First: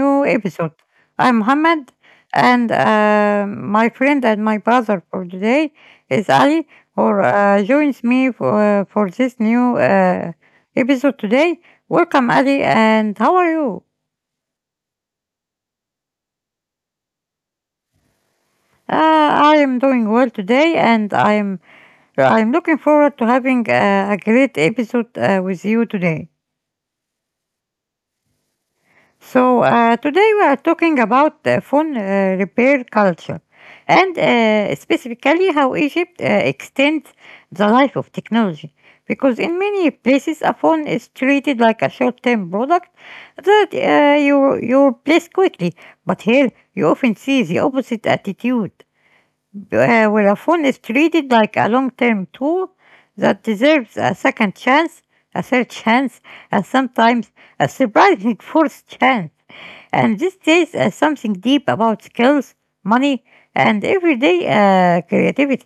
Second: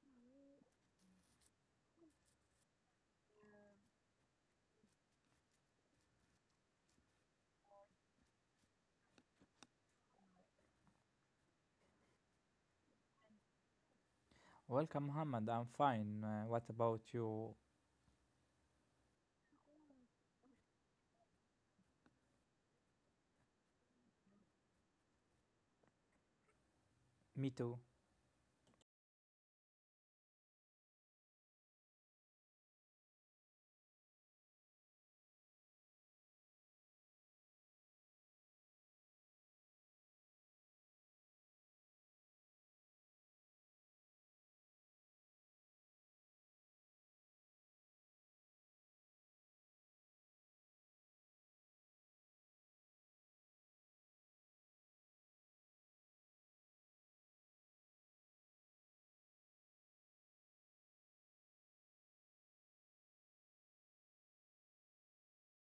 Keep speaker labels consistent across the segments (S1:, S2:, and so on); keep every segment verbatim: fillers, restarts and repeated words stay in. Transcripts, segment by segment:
S1: new episode. I'm Mohammed, and uh, my friend and my brother for today is Ali, who uh, joins me for, uh, for this new uh, episode today. Welcome, Ali, and how are you?
S2: Welcome about you.
S1: Uh, I am doing well today, and I'm I'm looking forward to having uh, a great episode uh, with you today.
S2: Me too.
S1: So, uh, today we are talking about uh, phone uh, repair culture and uh, specifically how Egypt uh, extends the life of technology. Because in many places, a phone is treated like a short term product that uh, you, you replace quickly. But here, you often see the opposite attitude, uh, where a phone is treated like a long term tool that deserves a second chance, a third chance, and sometimes a surprising fourth chance. And this says uh, something deep about skills, money, and everyday uh, creativity.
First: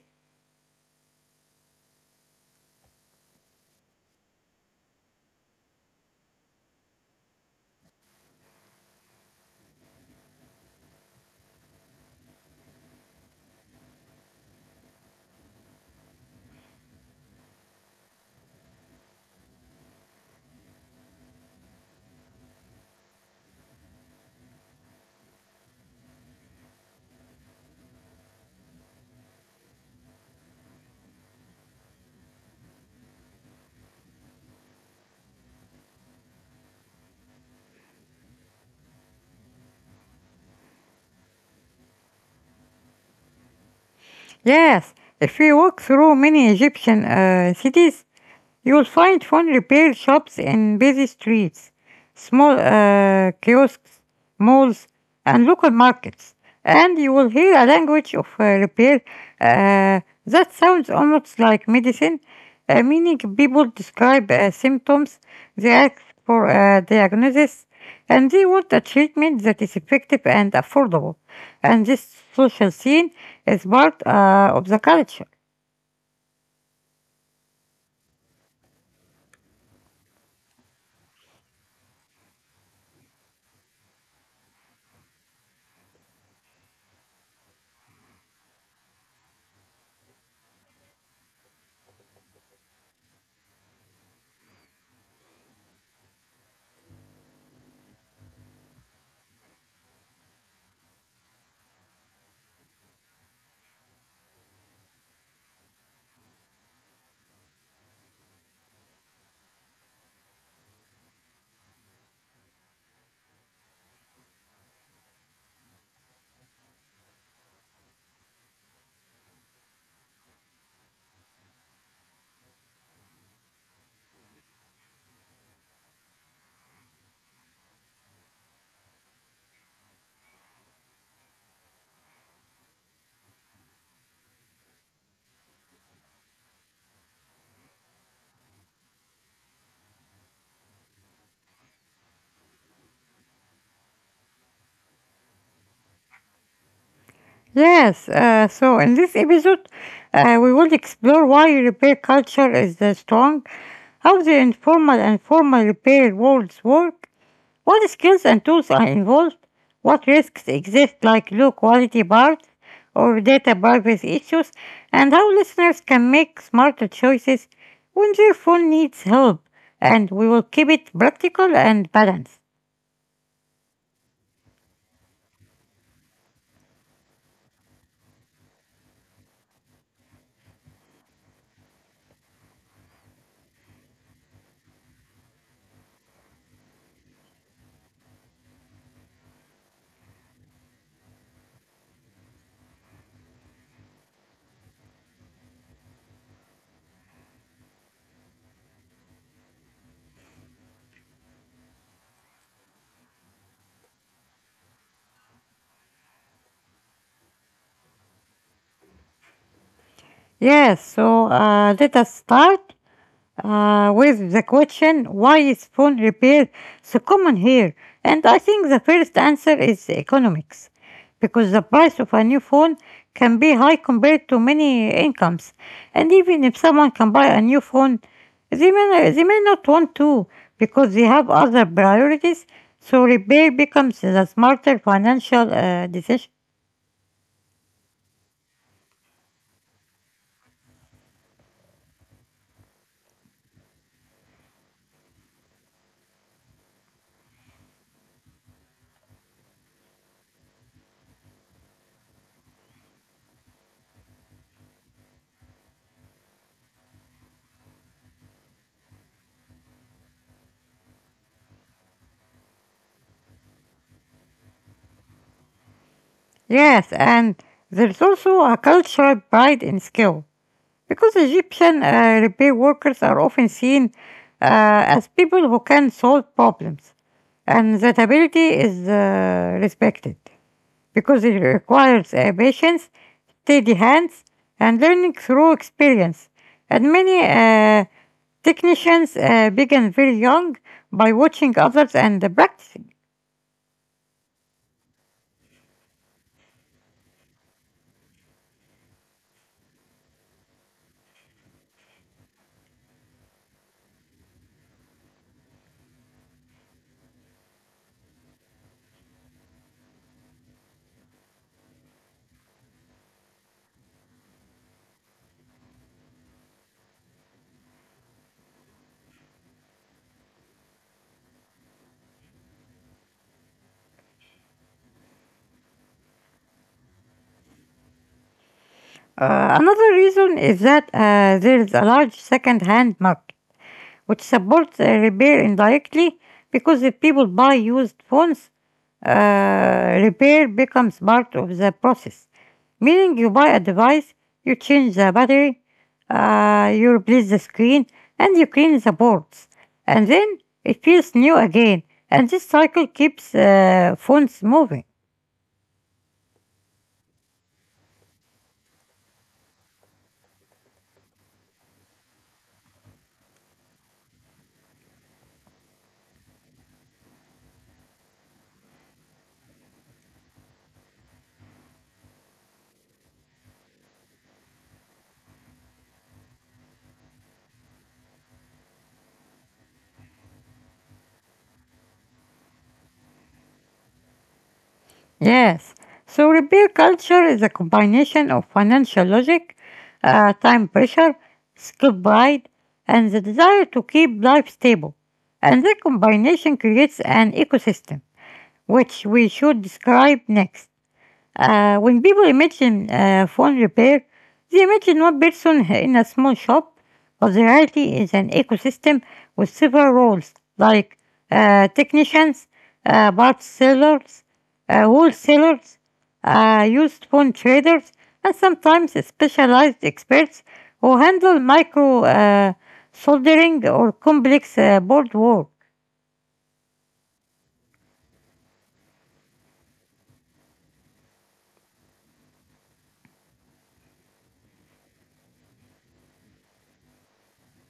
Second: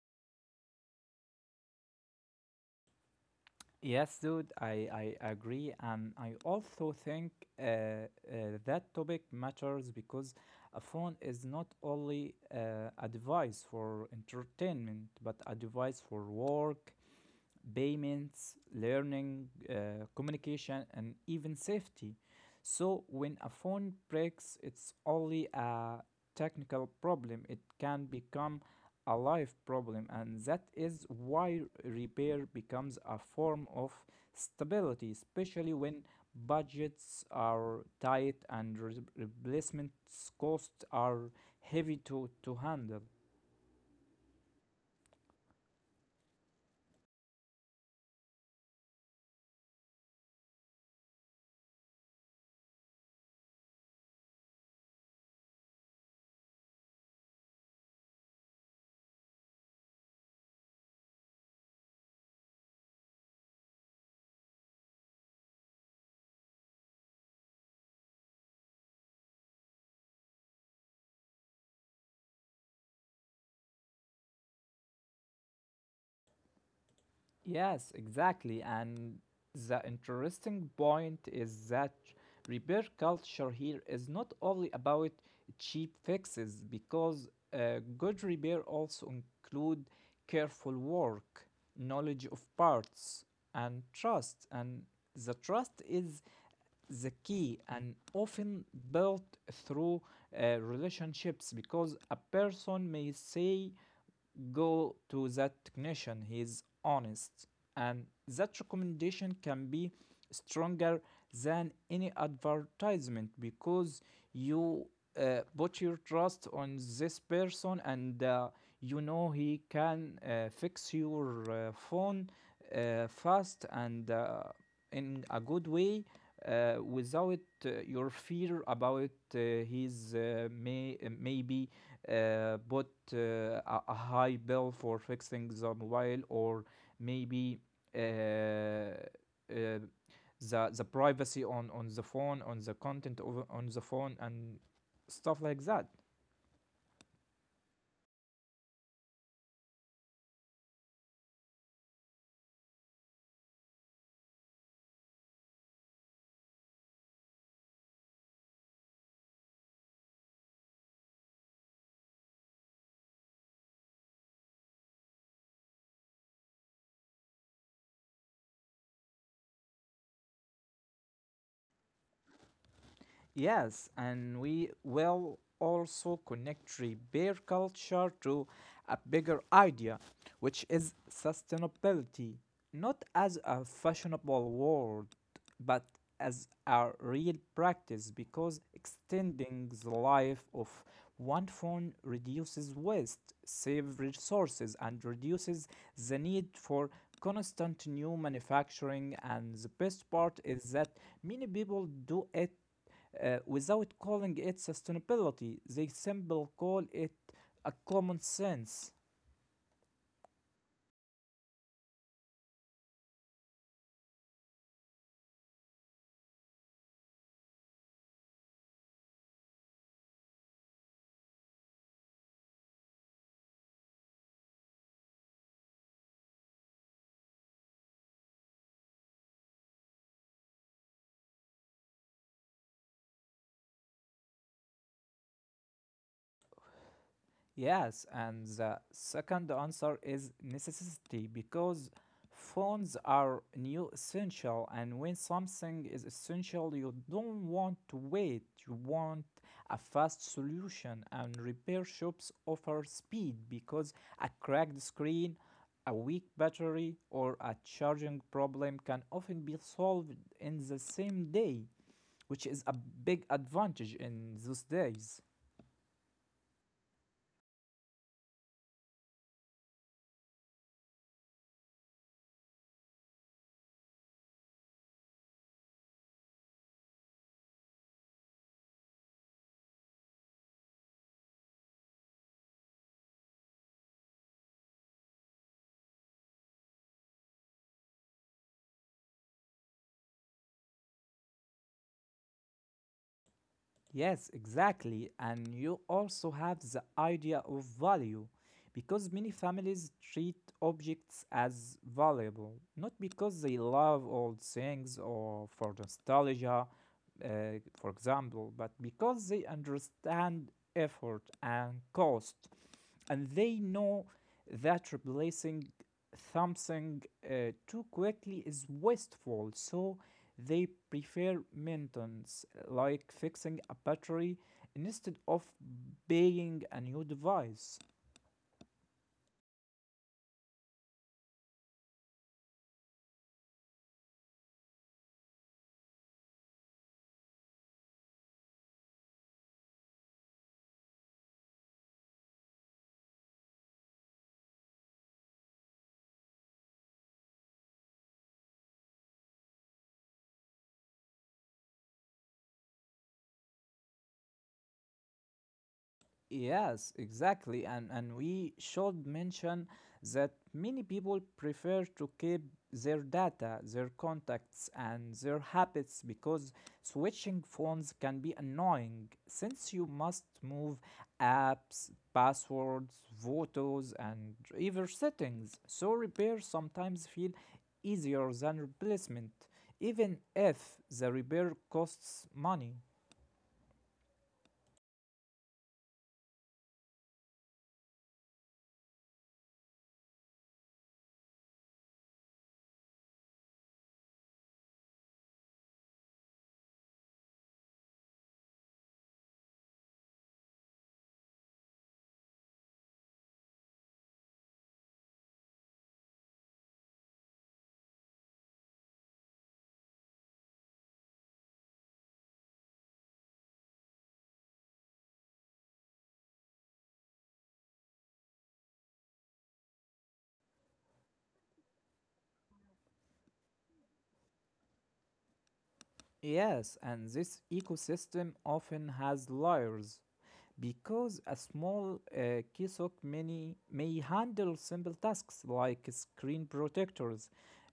S2: Yes, dude, I, I agree. And I also think uh, uh, that topic matters because a phone is not only uh, a device for entertainment, but a device for work, payments, learning, uh, communication, and even safety. So, when a phone breaks, it's only a technical problem, it can become a life problem, and that is why repair becomes a form of stability, especially when budgets are tight and re- replacement costs are heavy to, to handle.
S1: Yes, if we walk through many Egyptian uh, cities, you will find fun repair shops in busy streets, small uh, kiosks, malls, and local markets. And you will hear a language of uh, repair uh, that sounds almost like medicine, uh, meaning people describe uh, symptoms, they ask for a diagnosis, and they want a treatment that is effective and affordable. And this social scene is part uh, of the culture.
S2: Yes, exactly. And the interesting point is that repair culture here is not only about cheap fixes, because uh, good repair also include careful work, knowledge of parts, and trust. And the trust is the key and often built through uh, relationships because a person may say go to that technician. He is honest, and that recommendation can be stronger than any advertisement because you uh, put your trust on this person and uh, you know he can uh, fix your uh, phone uh, fast and uh, in a good way uh, without uh, your fear about uh, his uh, may uh, maybe uh, bought uh, a a high bill for fixing the mobile or maybe uh, uh, the the privacy on on the phone on the content of on the phone and stuff like that.
S1: Yes, uh, so in this episode, uh, we will explore why repair culture is uh, strong, how the informal and formal repair worlds work, what skills and tools are involved, what risks exist like low quality parts or data privacy issues, and how listeners can make smarter choices when their phone needs help. And we will keep it practical and balanced.
S2: Yes, and we will also connect repair culture to a bigger idea, which is sustainability, not as a fashionable word, but as a real practice because extending the life of one phone reduces waste, saves resources, and reduces the need for constant new manufacturing. And the best part is that many people do it uh, without calling it sustainability. They simply call it a common sense.
S1: Yes, so uh, let us start uh, with the question, why is phone repair so common here? And I think the first answer is economics, because the price of a new phone can be high compared to many incomes. And even if someone can buy a new phone, they may, they may not want to because they have other priorities, so repair becomes the smarter financial uh, decision.
S2: Yes, and the second answer is necessity because phones are new essential, and when something is essential, you don't want to wait, you want a fast solution. And repair shops offer speed because a cracked screen, a weak battery, or a charging problem can often be solved in the same day, which is a big advantage in those days.
S1: Yes, and there's also a cultural pride in skill, because Egyptian uh, repair workers are often seen uh, as people who can solve problems, and that ability is uh, respected because it requires uh, patience, steady hands, and learning through experience. And many uh, technicians uh, began very young by watching others and uh, practicing.
S2: Yes, exactly. And you also have the idea of value because many families treat objects as valuable, not because they love old things or for nostalgia, uh, for example, but because they understand effort and cost and they know that replacing something uh, too quickly is wasteful, so they prefer maintenance, like fixing a battery, instead of buying a new device.
S1: Uh, another reason is that uh, there is a large second-hand market, which supports uh, repair indirectly because the people buy used phones, uh, repair becomes part of the process, meaning you buy a device, you change the battery, uh, you replace the screen, and you clean the boards. And then it feels new again, and this cycle keeps uh, phones moving.
S2: Yes, exactly. And, and we should mention that many people prefer to keep their data, their contacts, and their habits because switching phones can be annoying since you must move apps, passwords, photos, and even settings. So, repair sometimes feel easier than replacement, even if the repair costs money.
S1: Yes, so repair culture is a combination of financial logic, uh, time pressure, skill pride, and the desire to keep life stable. And that combination creates an ecosystem, which we should describe next. Uh, when people imagine uh, phone repair, they imagine one person in a small shop, but the reality is an ecosystem with several roles like uh, technicians, uh, parts sellers, uh, wholesalers, uh, used phone traders, and sometimes specialized experts who handle micro uh, soldering or complex uh, board work.
S2: Yes, and this ecosystem often has layers because a small uh, Kisok mini may handle simple tasks like screen protectors,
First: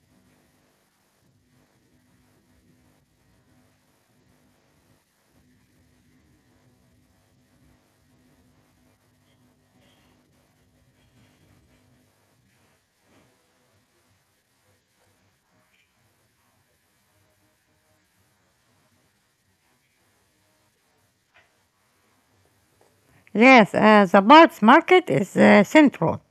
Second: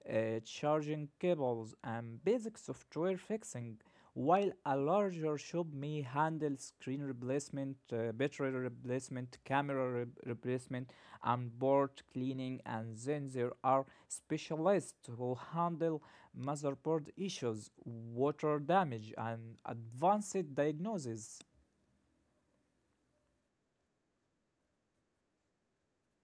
S2: uh, charging cables, and basic software fixing, while a larger shop may handle screen replacement, uh, battery replacement, camera re- replacement, and board cleaning. And then there are specialists who handle motherboard issues, water damage, and advanced diagnosis.
S1: Yes, uh, the parts market is uh, central,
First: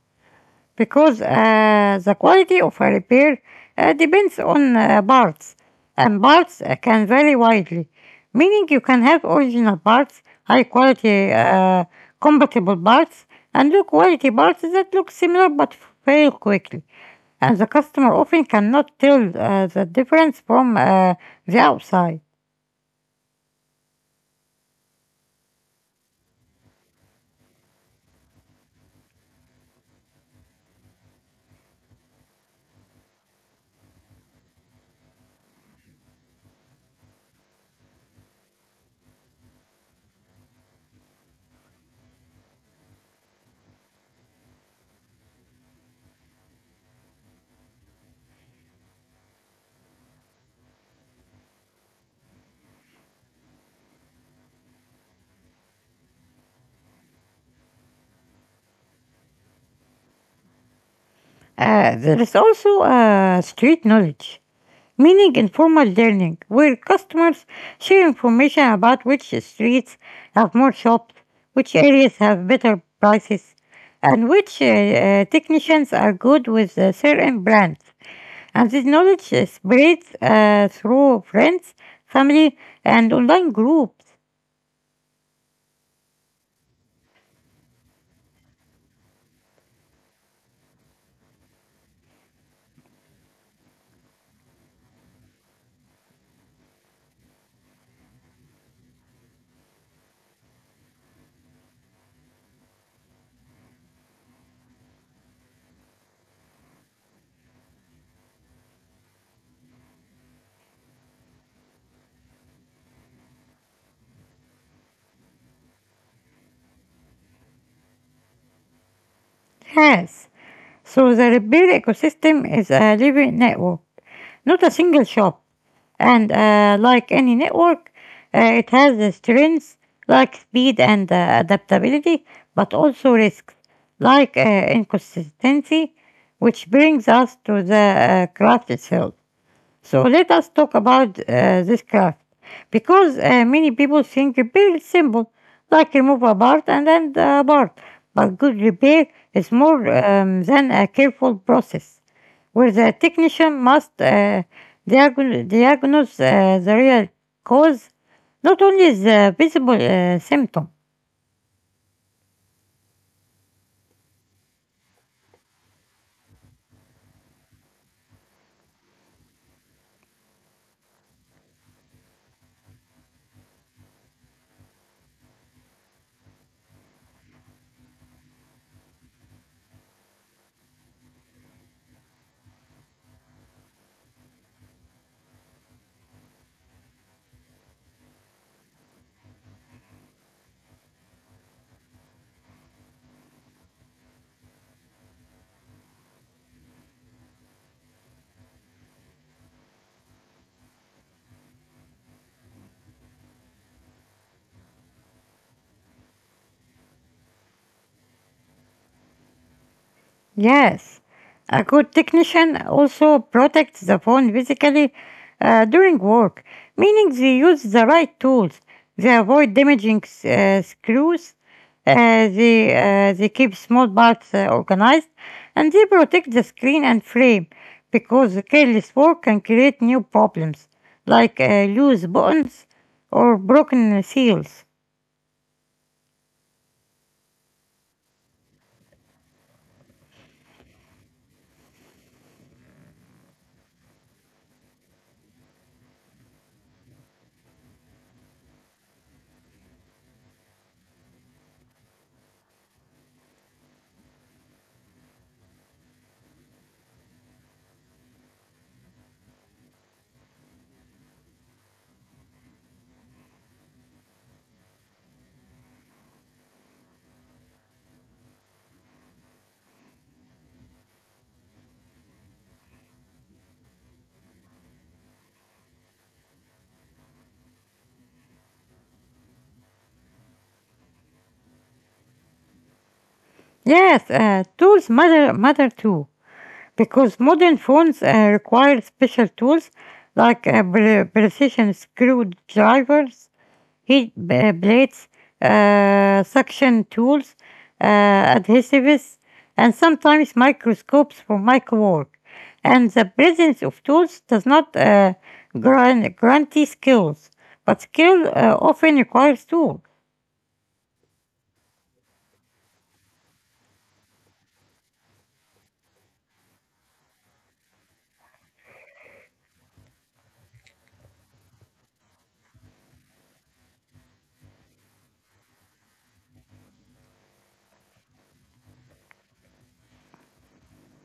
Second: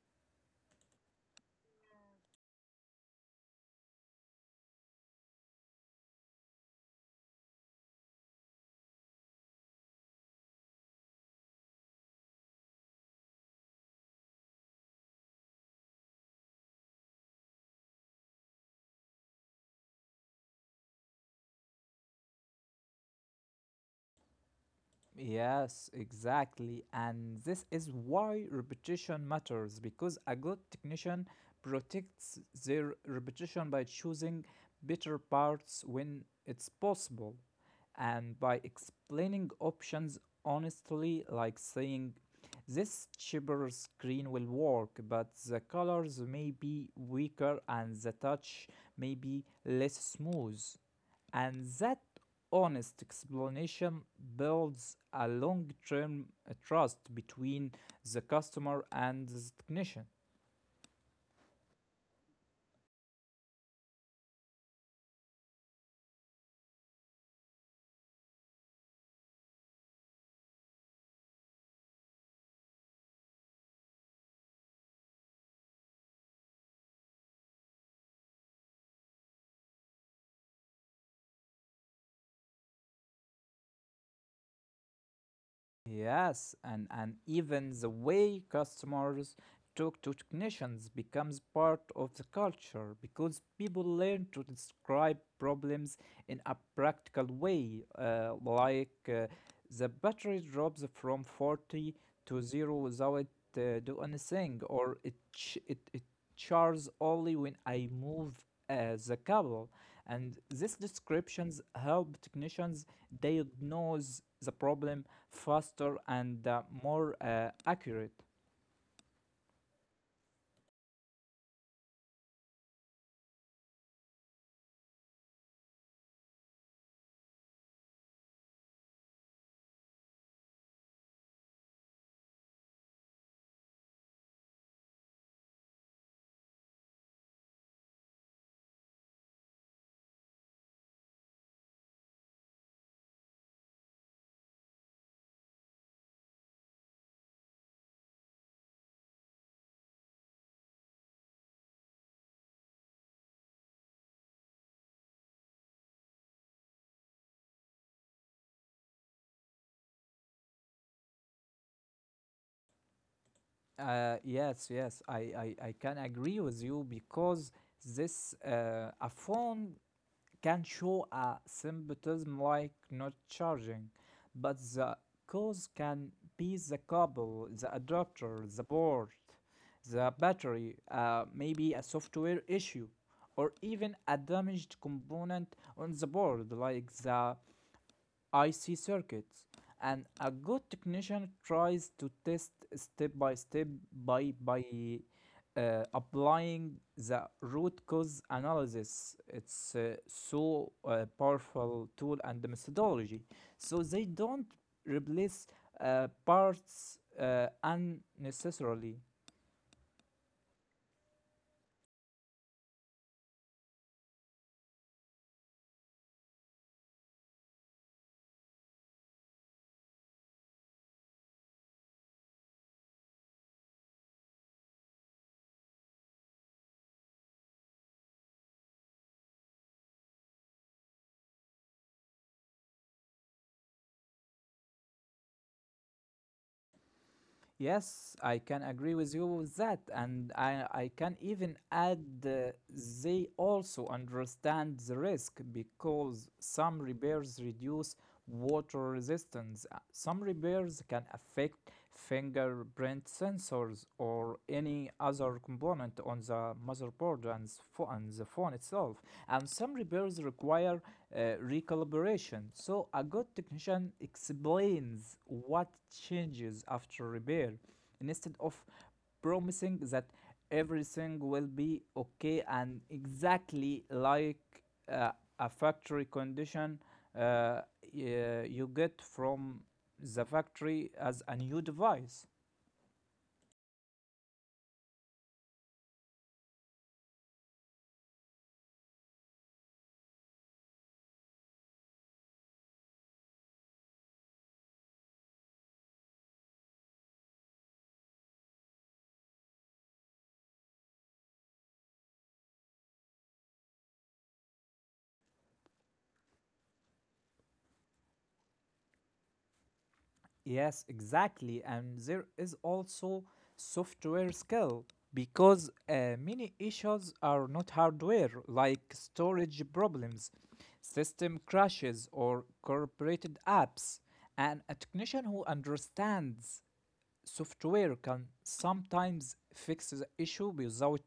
S1: because uh, the quality of a repair uh, depends on uh, parts, and parts uh, can vary widely, meaning you can have original parts, high quality uh, compatible parts, and low quality parts that look similar but fail quickly, and the customer often cannot tell uh, the difference from uh, the outside.
S2: Yes, exactly. And this is why repetition matters because a good technician protects their reputation by choosing better parts when it's possible, and by explaining options honestly, like saying this cheaper screen will work, but the colors may be weaker and the touch may be less smooth. And that honest explanation builds a long term trust between the customer and the technician.
S1: Uh, there is also uh, street knowledge, meaning informal learning, where customers share information about which streets have more shops, which areas have better prices, and which uh, uh, technicians are good with uh, certain brands. And this knowledge uh, spreads uh, through friends, family, and online groups.
S2: Yes, and, and even the way customers talk to technicians becomes part of the culture because people learn to describe problems in a practical way, uh, like uh, the battery drops from forty to zero without uh, do anything, or it, ch- it, it charges only when I move uh, the cable. And these descriptions help technicians diagnose the problem faster and uh, more uh, accurate.
S1: Yes, so the repair ecosystem is a living network, not a single shop. And uh, like any network, uh, it has the strengths like speed and uh, adaptability, but also risks like uh, inconsistency, which brings us to the uh, craft itself. So let us talk about uh, this craft, because uh, many people think repair is simple, like remove a part and then a part, but good repair is more um, than a careful process where the technician must uh, diagon- diagnose uh, the real cause, not only the visible uh, symptom.
S2: Uh, yes, yes, I, I, I can agree with you because this uh, a phone can show a symptom like not charging, but the cause can be the cable, the adapter, the board, the battery, uh, maybe a software issue, or even a damaged component on the board like the I C circuits, and a good technician tries to test step by step by by uh, applying the root cause analysis. It's uh, so uh, powerful tool and the methodology. So they don't replace uh, parts uh, unnecessarily.
S1: Yes, a good technician also protects the phone physically uh, during work, meaning they use the right tools. They avoid damaging s- uh, screws. Uh, they uh, they keep small parts uh, organized, and they protect the screen and frame because careless work can create new problems like uh, loose buttons or broken seals.
S2: Yes, I can agree with you with that, and I, I can even add uh, they also understand the risk because some repairs reduce water resistance. Uh, Some repairs can affect fingerprint sensors or any other component on the motherboard and, and the phone itself. And some repairs require uh, recalibration. So, a good technician explains what changes after repair instead of promising that everything will be okay and exactly like uh, a factory condition uh, y- you get from the factory as a new device.
S1: Yes, uh, tools matter matter too, because modern phones uh, require special tools like uh, pre- precision screwdrivers, heat b- plates, uh, suction tools, uh, adhesives, and sometimes microscopes for micro work. And the presence of tools does not uh, grant, guarantee skills, but skill uh, often requires tools.
S2: Yes, exactly. And there is also software skill because uh, many issues are not hardware, like storage problems, system crashes, or corrupted apps. And a technician who understands software can sometimes fix the issue without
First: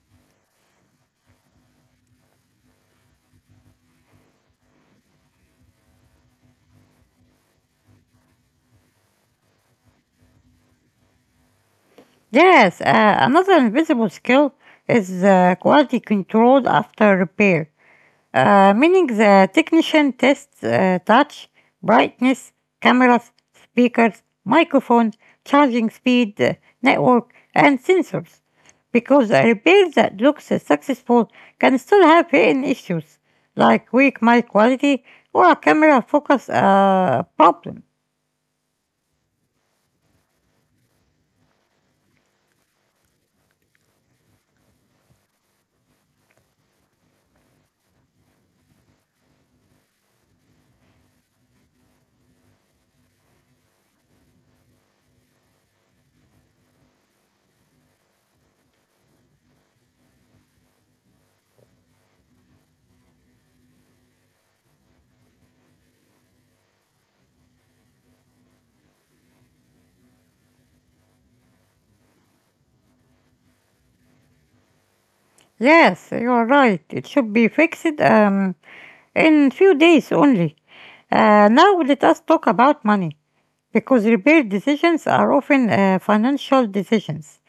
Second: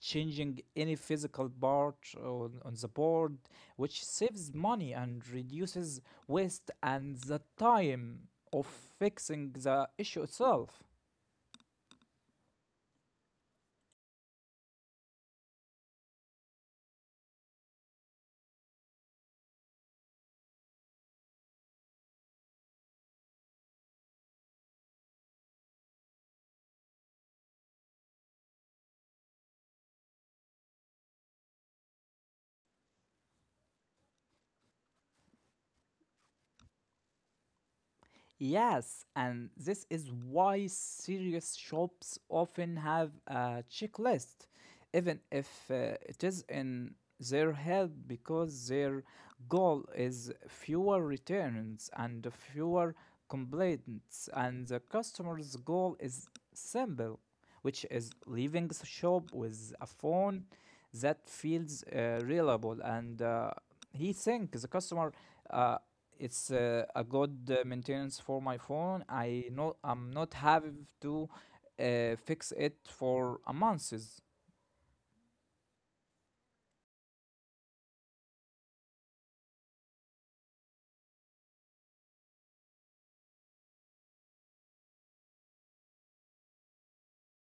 S2: changing any physical part on, on the board, which saves money and reduces waste and the time of fixing the issue itself.
S1: Yes, uh, another invisible skill is uh, quality control after repair, uh, meaning the technician tests uh, touch, brightness, cameras, speakers, microphone, charging speed, uh, network, and sensors. Because a repair that looks uh, successful can still have hidden issues, like weak mic quality or a camera focus uh, problem.
S2: Yes, and this is why serious shops often have a checklist, even if uh, it is in their head because their goal is fewer returns and fewer complaints, and the customer's goal is simple, which is leaving the shop with a phone that feels uh, reliable and uh, he thinks the customer uh, it's uh, a good uh, maintenance for my phone. I know I'm not having to uh, fix it for a month.
S1: Yes, you are right. It should be fixed um, in few days only. Uh, now let us talk about money, because repair decisions are often uh, financial decisions.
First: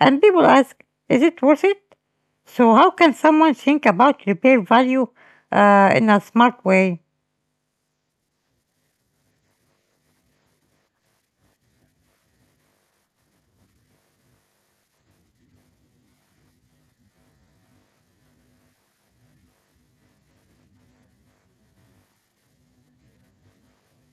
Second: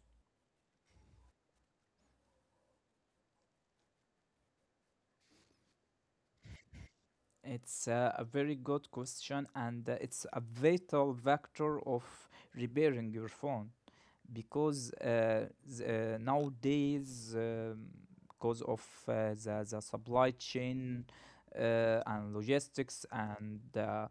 S1: And people ask, is it worth it? So, how can someone think about repair value uh, in a smart way?
S2: It's uh, a very good question and uh, it's a vital factor of repairing your phone because uh, th- uh, nowadays um, because of uh, the, the supply chain uh, and logistics and uh, uh,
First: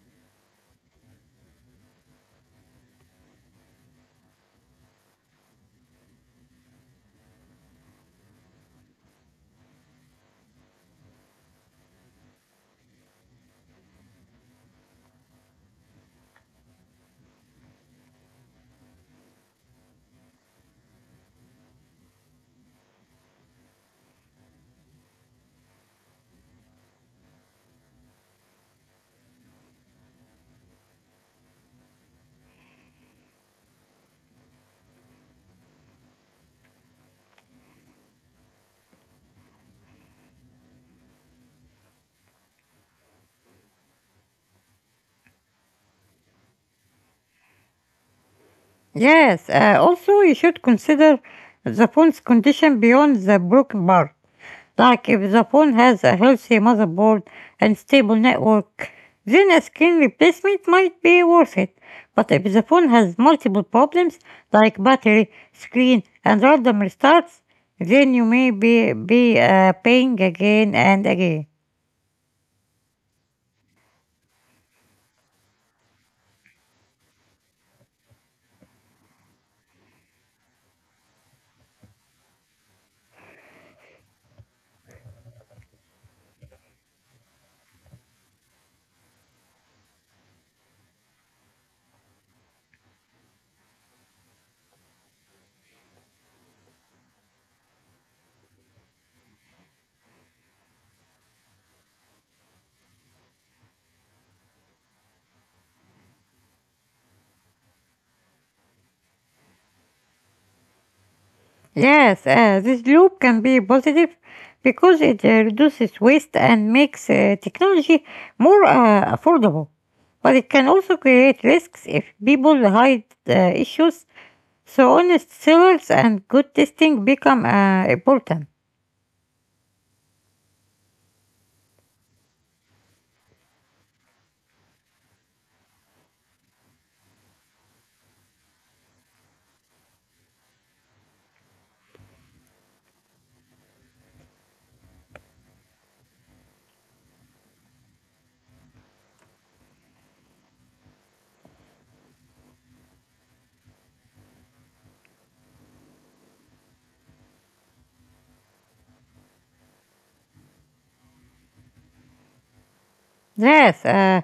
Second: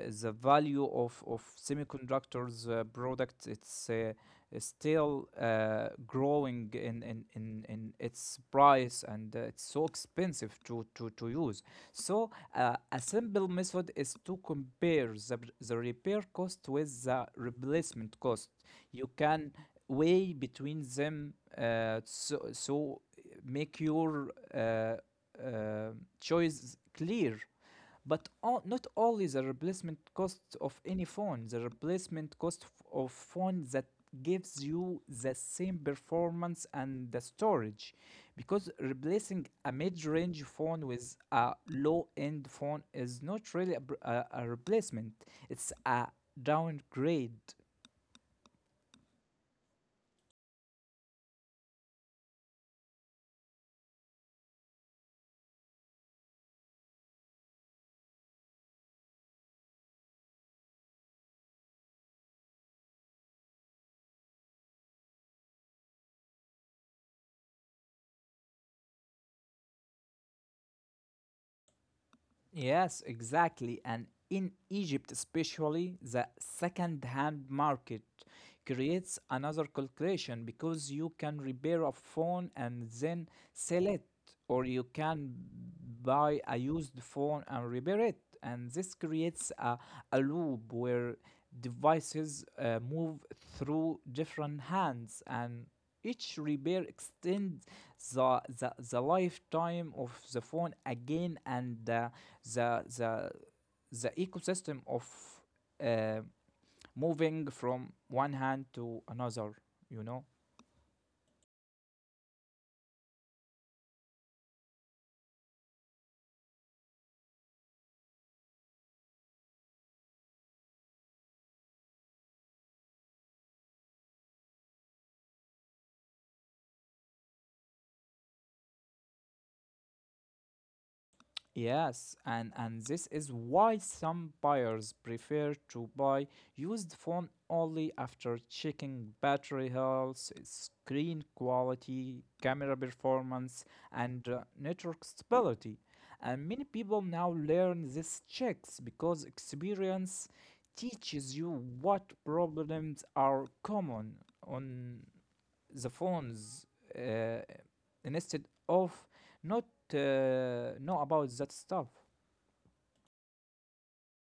S2: the value of, of semiconductors uh, product. It's uh, still uh, growing in, in, in, in its price and uh, it's so expensive to, to, to use. So uh, a simple method is to compare the, the repair cost with the replacement cost. You can way between them uh, so, so make your uh, uh, choice clear, but all, not only the replacement cost of any phone, the replacement cost f- of phone that gives you the same performance and the storage, because replacing a mid-range phone with a low-end phone is not really a, br- a, a replacement, it's a downgrade.
S1: Yes, uh, also, you should consider the phone's condition beyond the broken part. Like if the phone has a healthy motherboard and stable network, then a screen replacement might be worth it. But if the phone has multiple problems like battery, screen, and random restarts, then you may be, be uh, paying again and again.
S2: Yes, exactly. And in Egypt, especially, the second hand market creates another calculation because you can repair a phone and then sell it, or you can buy a used phone and repair it. And this creates a, a loop where devices uh, move through different hands and each repair extends the, the, the lifetime of the phone again and uh, the the the ecosystem of uh, moving from one hand to another, you know.
S1: Yes, uh, this loop can be positive because it uh, reduces waste and makes uh, technology more uh, affordable. But it can also create risks if people hide uh, issues. So honest sales and good testing become uh, important.
S2: Yes, and, and this is why some buyers prefer to buy used phone only after checking battery health, screen quality, camera performance, and uh, network stability. And many people now learn these checks because experience teaches you what problems are common on the phones uh, uh, instead of not uh, know about that stuff.
S1: Yes, uh,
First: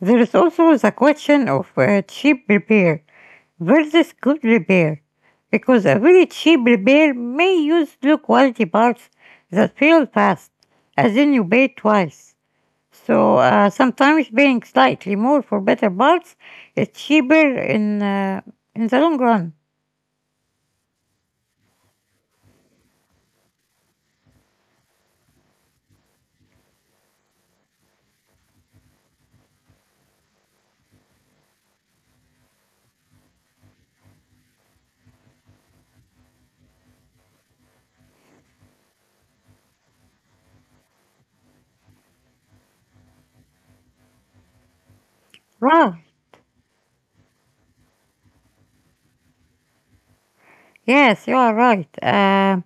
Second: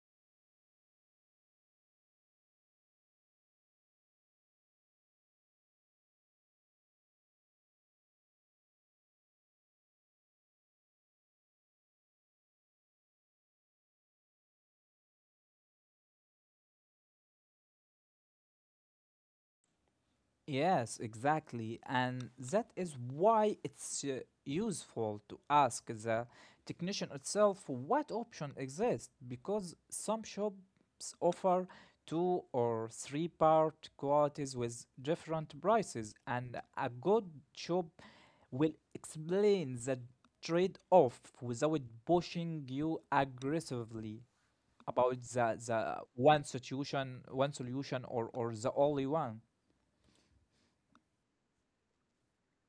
S1: there is also the question of uh, cheap repair versus good repair, because a very cheap repair may use low quality parts that fail fast, as in you pay twice. So uh, sometimes paying slightly more for better parts is cheaper in uh, in the long run.
S2: Yes, exactly. And that is why it's uh, useful to ask the technician itself what option exists because some shops offer two or three part qualities with different prices, and a good shop will explain the trade off without pushing you aggressively about the, the
S1: Wow.
S2: one solution, one solution or, or the only one.
S1: Yes, you are right. Uh,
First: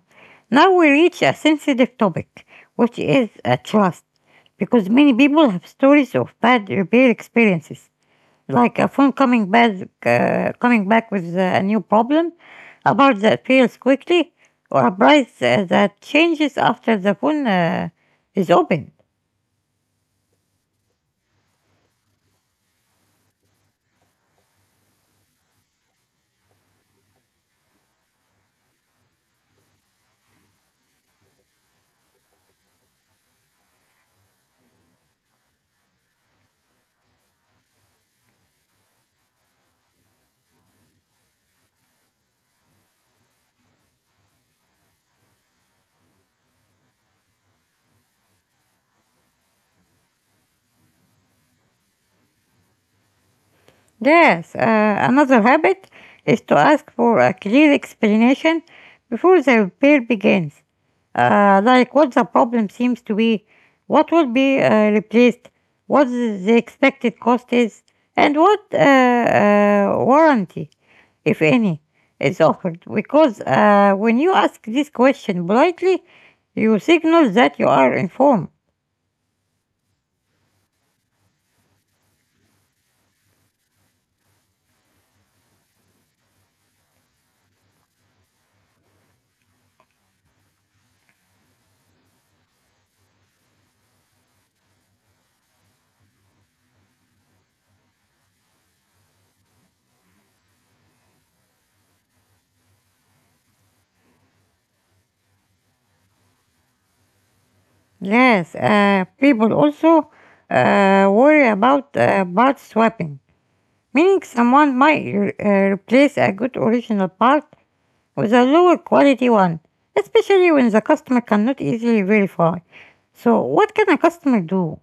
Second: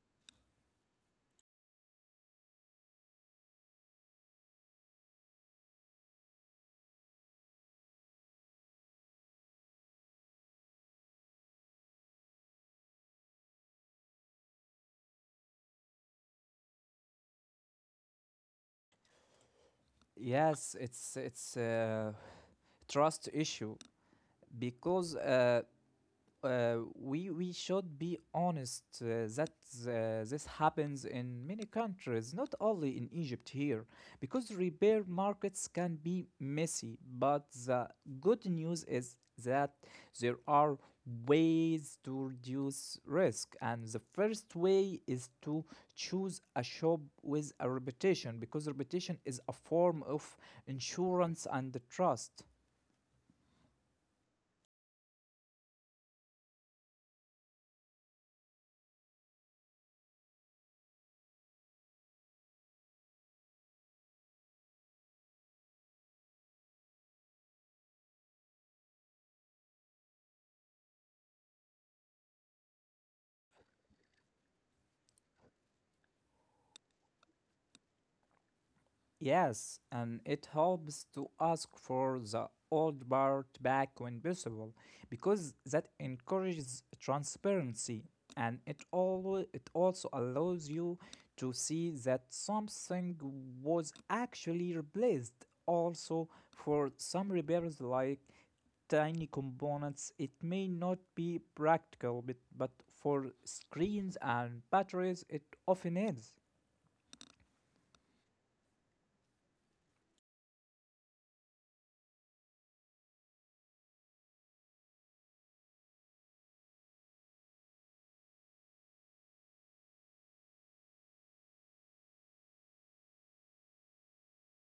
S1: Now we reach a sensitive topic, which is uh, trust, because many people have stories of bad repair experiences, like a phone coming back, uh, coming back with uh, a new problem, a part that fails quickly, or a price uh, that changes after the phone uh, is opened.
S2: Yes, it's it's a trust issue because uh, uh, we we should be honest uh, that uh, this happens in many countries, not only in Egypt here, because repair markets can be messy. But the good news is that there are ways to reduce risk, and the first way is to choose a shop with a reputation, because reputation is a form of insurance and trust.
S1: Yes, uh, another habit is to ask for a clear explanation before the repair begins. Uh, like what the problem seems to be, what will be uh, replaced, what the expected cost is, and what uh, uh, warranty, if any, is offered. Because uh, when you ask this question politely, you signal that you are informed.
S2: Yes, and it helps to ask for the old part back when possible because that encourages transparency and it all it also allows you to see that something was actually replaced. Also for some repairs like tiny components it may not be practical, but, but for screens and batteries it often is.
S1: Yes, uh, people also uh, worry about uh, part swapping, meaning someone might re- uh, replace a good original part with a lower quality one, especially when the customer cannot easily verify. So, what can a customer do?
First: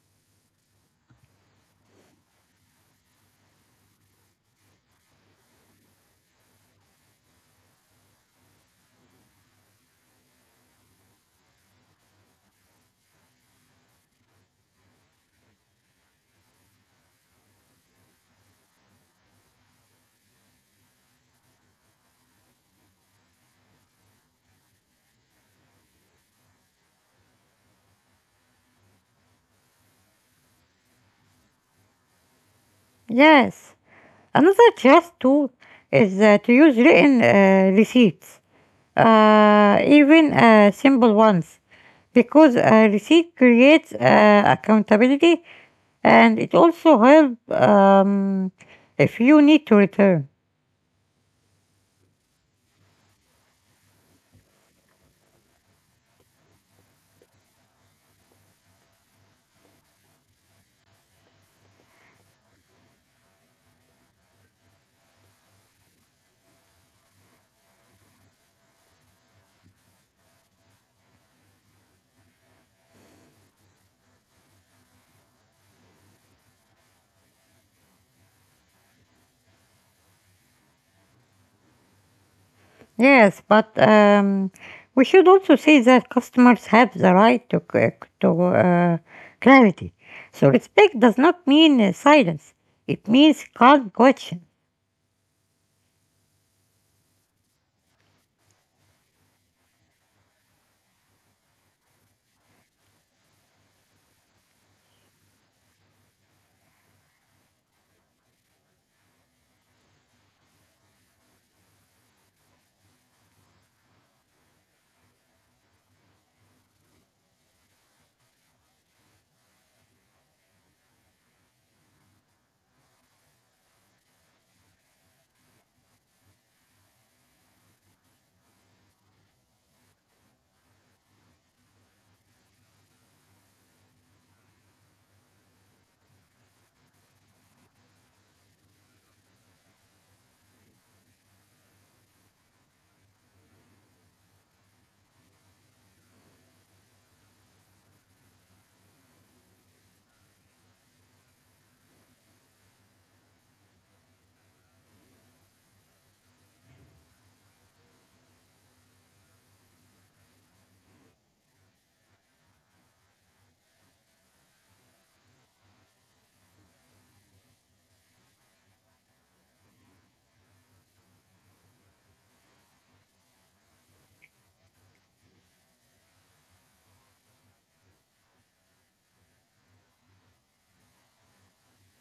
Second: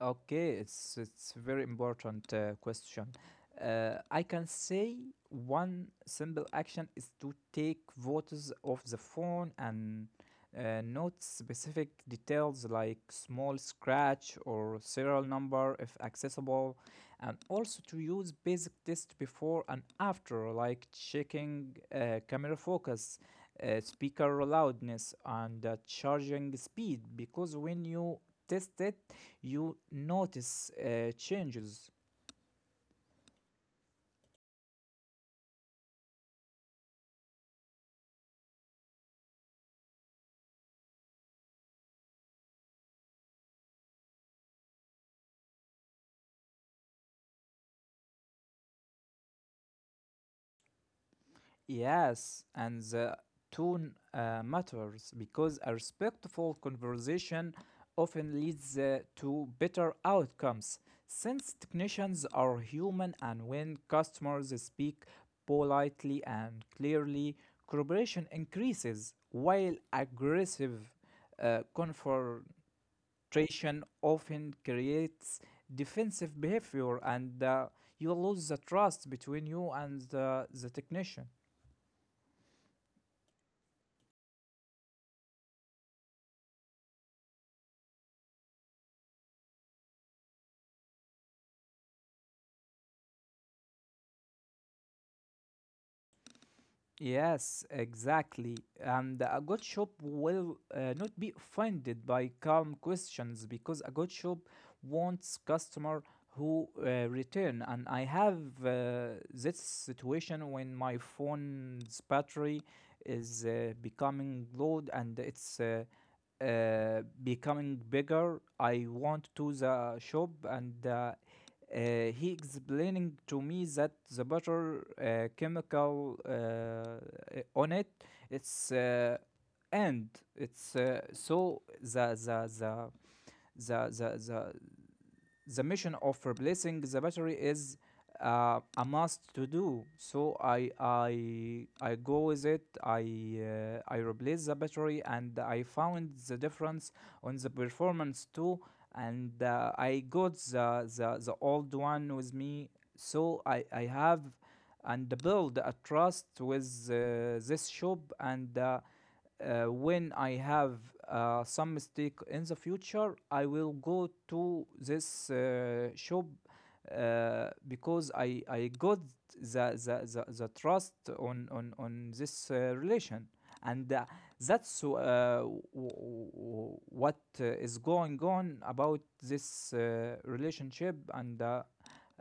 S2: Okay, it's it's very important uh, question. Uh, I can say one simple action is to take photos of the phone and uh, note specific details like small scratch or serial number if accessible, and also to use basic test before and after, like checking uh, camera focus, uh, speaker loudness, and uh, charging speed. Because when you test it you notice uh, changes.
S1: Yes, another trust tool is uh, to use written uh, receipts, uh, even uh, simple ones, because a receipt creates uh, accountability and it also helps um, if you need to return.
S2: Yes, and the tone uh, matters because a respectful conversation often leads uh, to better outcomes. Since technicians are human and when customers speak politely and clearly, cooperation increases while aggressive uh, confrontation frustration often creates defensive behavior and uh, you lose the trust between you and the, the technician.
S1: Yes, but um, we should also say that customers have the right to, c- to uh, clarity. So respect does not mean uh, silence, it means calm question.
S2: Yes, exactly. And a good shop will uh, not be offended by calm questions because a good shop wants customer who uh, return. And I have uh, this situation when my phone's battery is uh, becoming low and it's uh, uh, becoming bigger. I went to the shop, and uh, uh, he explaining to me that the butter uh, chemical uh, uh, on it it's uh, and it's uh, so the the the the the the the mission of replacing the battery is uh, a must to do. So I I I go with it. I uh, I replace the battery, and I found the difference on the performance too. And uh, I got the, the the old one with me. So I I have and build a trust with uh, this shop, and uh, uh, when I have uh, some mistake in the future, I will go to this uh, shop uh, because I, I got the, the, the, the trust on, on, on this uh, relation. And uh, that's uh, w- what uh, is going on about this uh, relationship. And uh,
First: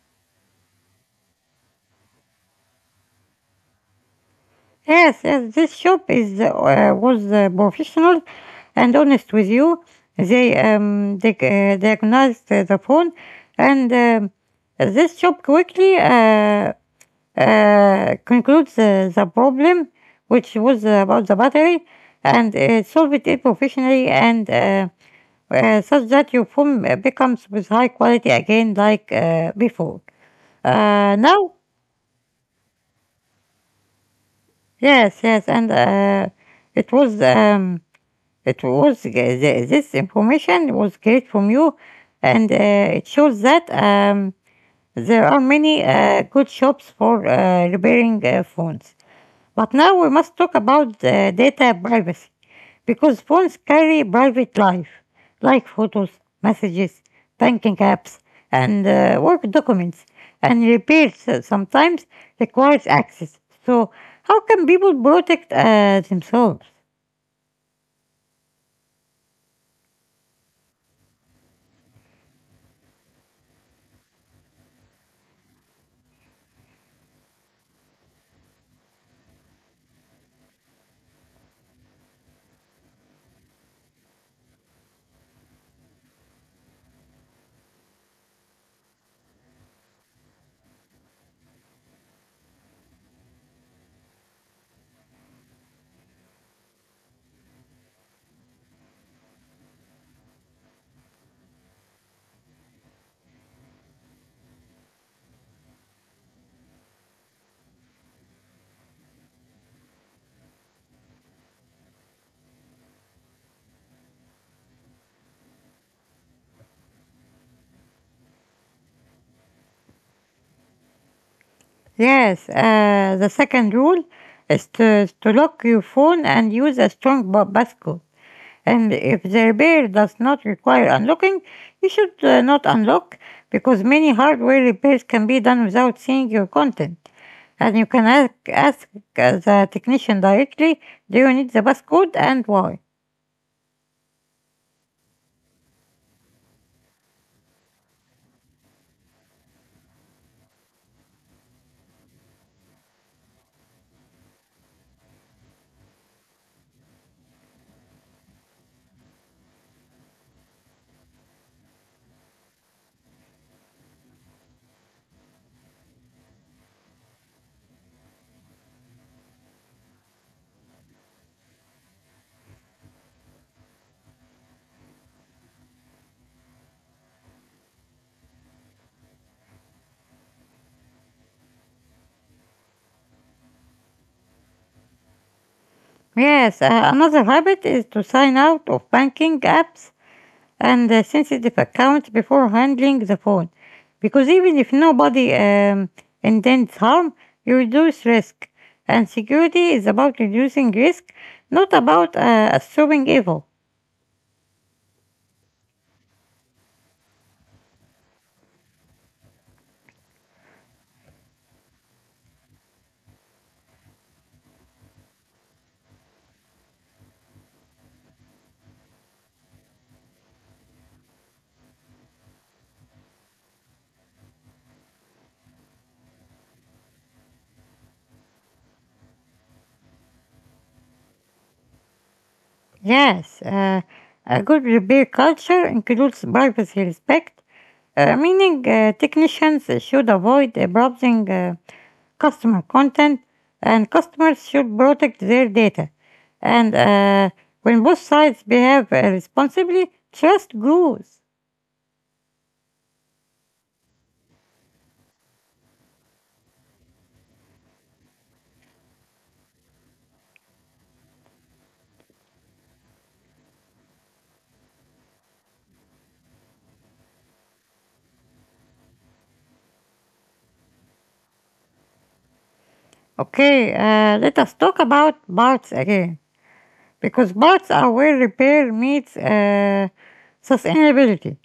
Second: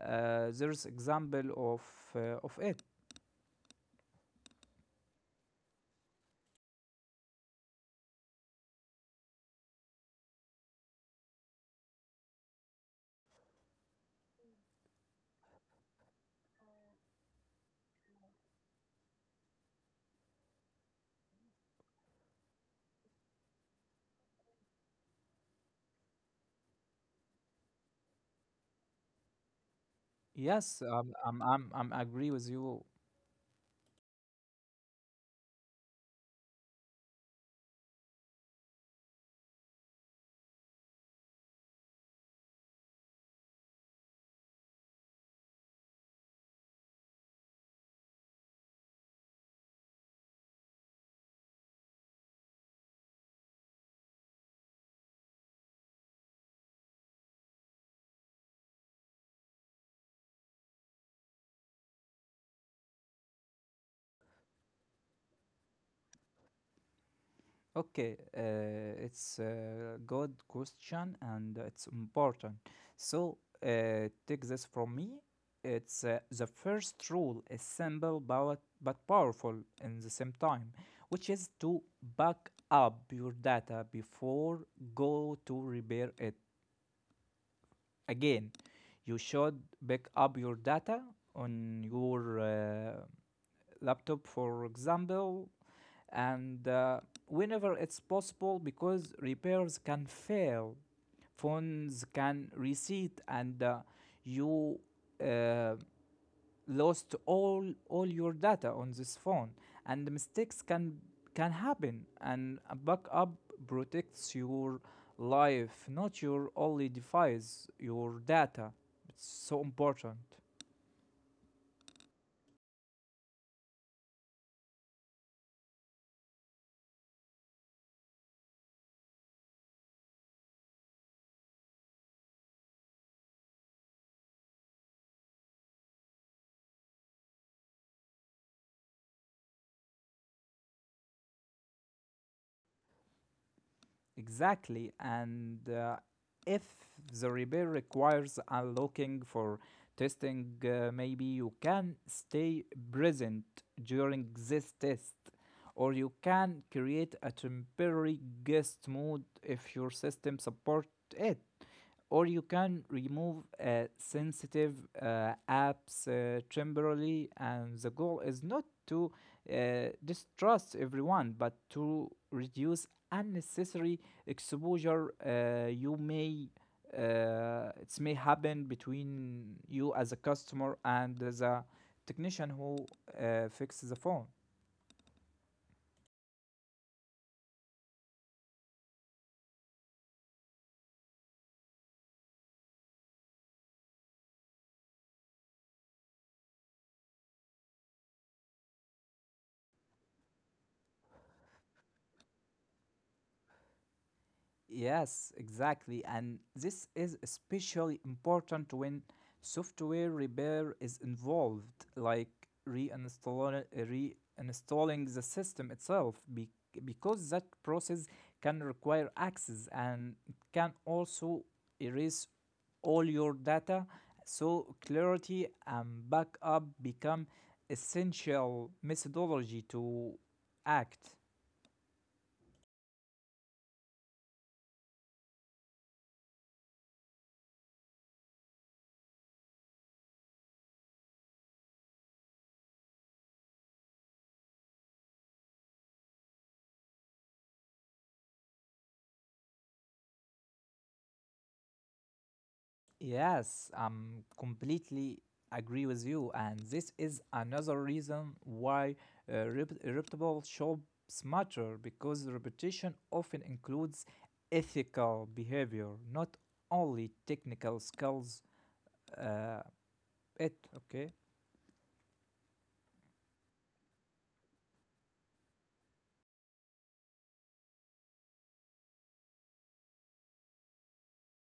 S2: uh, there's example of, uh, of it.
S1: Yes, yes, this shop is uh, was uh, professional and honest with you. They um, they uh, diagnosed uh, the phone, and um, this shop quickly uh, uh, concludes uh, the problem, which was about the battery, and uh, solved it professionally, and uh, uh, such that your phone uh, becomes with high quality again, like uh, before.
S2: Yes,
S1: Uh,
S2: um, I'm,
S1: now,
S2: I'm, I'm agree with you.
S1: yes, yes, and uh, it was. Um, It was uh, th- this information was great from you, and uh, it shows that um, there are many uh, good shops for uh, repairing uh, phones. But now we must talk about uh, data privacy because phones carry private life, like photos, messages, banking apps, and uh, work documents. And repairs uh, sometimes requires access. So how can people protect uh, themselves?
S2: Okay, uh, it's a good question and it's important. So, uh, take this from me. It's uh, the first rule is simple but, but powerful in the same time, which is to back up your data before go to repair it again. You should back up your data on your uh, laptop, for example, and uh, whenever it's possible, because repairs can fail, phones can reset, and uh, you uh, lost all all your data on this phone, and mistakes can can happen, and a backup protects your life, not your only device, your data. It's so important.
S1: Yes, uh, the second rule is to, to lock your phone and use a strong ba- passcode. And if the repair does not require unlocking, you should uh, not unlock because many hardware repairs can be done without seeing your content. And you can ask, ask uh, the technician directly, do you need the passcode and why?
S2: Exactly. And uh, if the repair requires unlocking for testing, uh, maybe you can stay present during this test, or you can create a temporary guest mode if your system support it, or you can remove uh, sensitive uh, apps uh, temporarily, and the goal is not to uh, distrust everyone but to reduce unnecessary exposure. Uh, you may uh, it may happen between you as a customer and the technician who uh, fixes the phone.
S1: Yes, uh, another habit is to sign out of banking apps and a sensitive account before handling the phone because even if nobody um, intends harm, you reduce risk. And security is about reducing risk, not about uh, assuming evil.
S2: Yes, exactly. And this is especially important when software repair is involved, like reinstall, reinstalling the system itself, be- because that process can require access, and it can also erase all your data. So, clarity and backup become essential methodology to act.
S1: Yes, uh, a good repair culture includes privacy respect, uh, meaning uh, technicians should avoid abusing uh, customer content and customers should protect their data. And uh, when both sides behave uh, responsibly, trust grows.
S2: Yes, I'm completely agree with you, and this is another reason why uh, rep- reputable shops matter, because reputation often includes ethical behavior, not only technical skills. Uh, it okay.
S1: Okay, uh, let us talk about bots again because bots are where repair meets uh, sustainability.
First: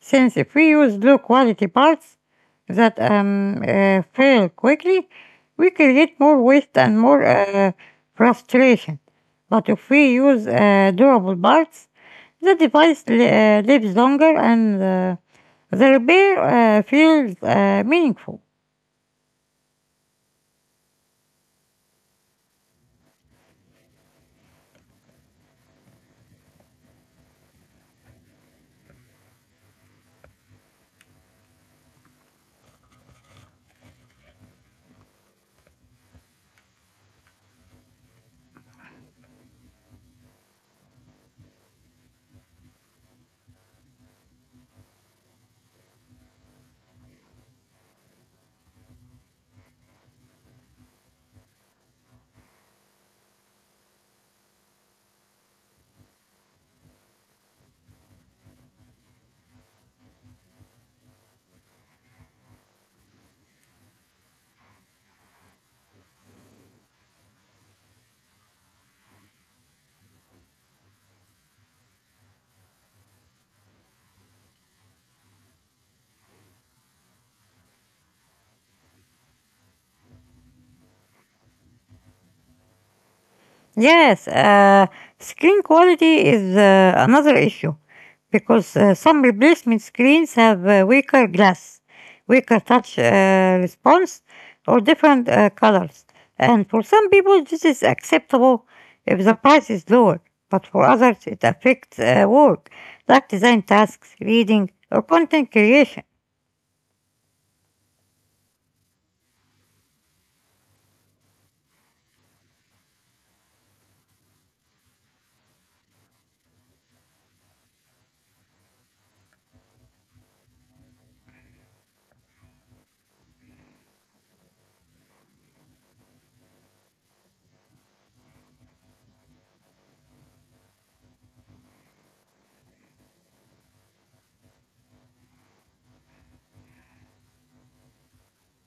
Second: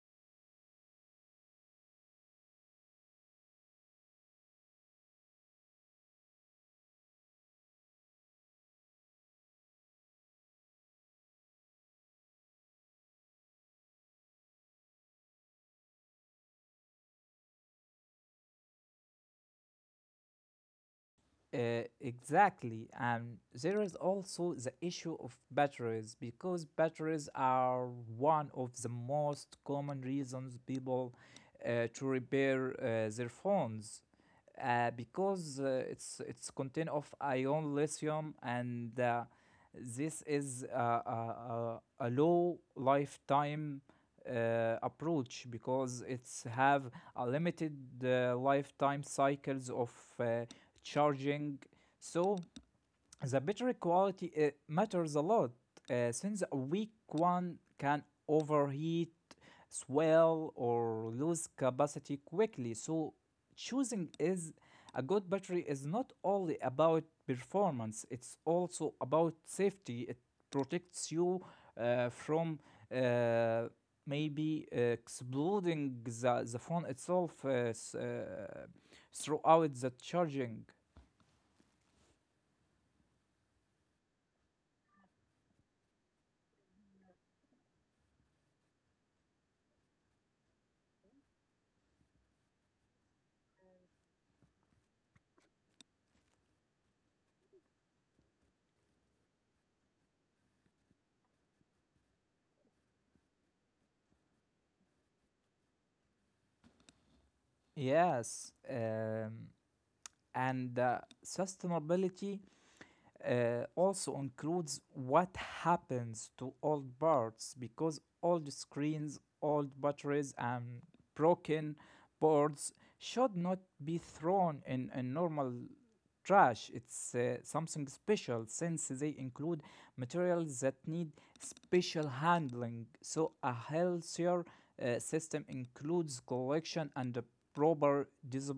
S1: Since if we use low quality parts that um, uh, fail quickly, we create more waste and more uh, frustration. But if we use uh, durable parts, the device li- uh, lives longer and uh, the repair uh, feels uh, meaningful.
S2: Uh, exactly, and there is also the issue of batteries, because batteries are one of the most common reasons people uh, to repair uh, their phones uh, because uh, it's it's content of ion lithium, and uh, this is uh, a, a, a low lifetime uh, approach because it's have a limited uh, lifetime cycles of uh, charging. So the battery quality uh, matters a lot, uh, since a weak one can overheat, swell, or lose capacity quickly. So, choosing is a good battery is not only about performance, it's also about safety. It protects you uh, from uh, maybe uh, exploding the, the phone itself uh, s- uh, throughout the charging.
S1: Yes, uh, screen quality is uh, another issue because uh, some replacement screens have uh, weaker glass, weaker touch uh, response, or different uh, colors. And for some people, this is acceptable if the price is lower, but for others, it affects uh, work like design tasks, reading, or content creation.
S2: Yes. Um, and uh, sustainability uh, also includes what happens to old parts, because old screens, old batteries, and broken boards should not be thrown in, in normal trash. It's uh, something special, since they include materials that need special handling. So, a healthier uh, system includes collection and proper dis-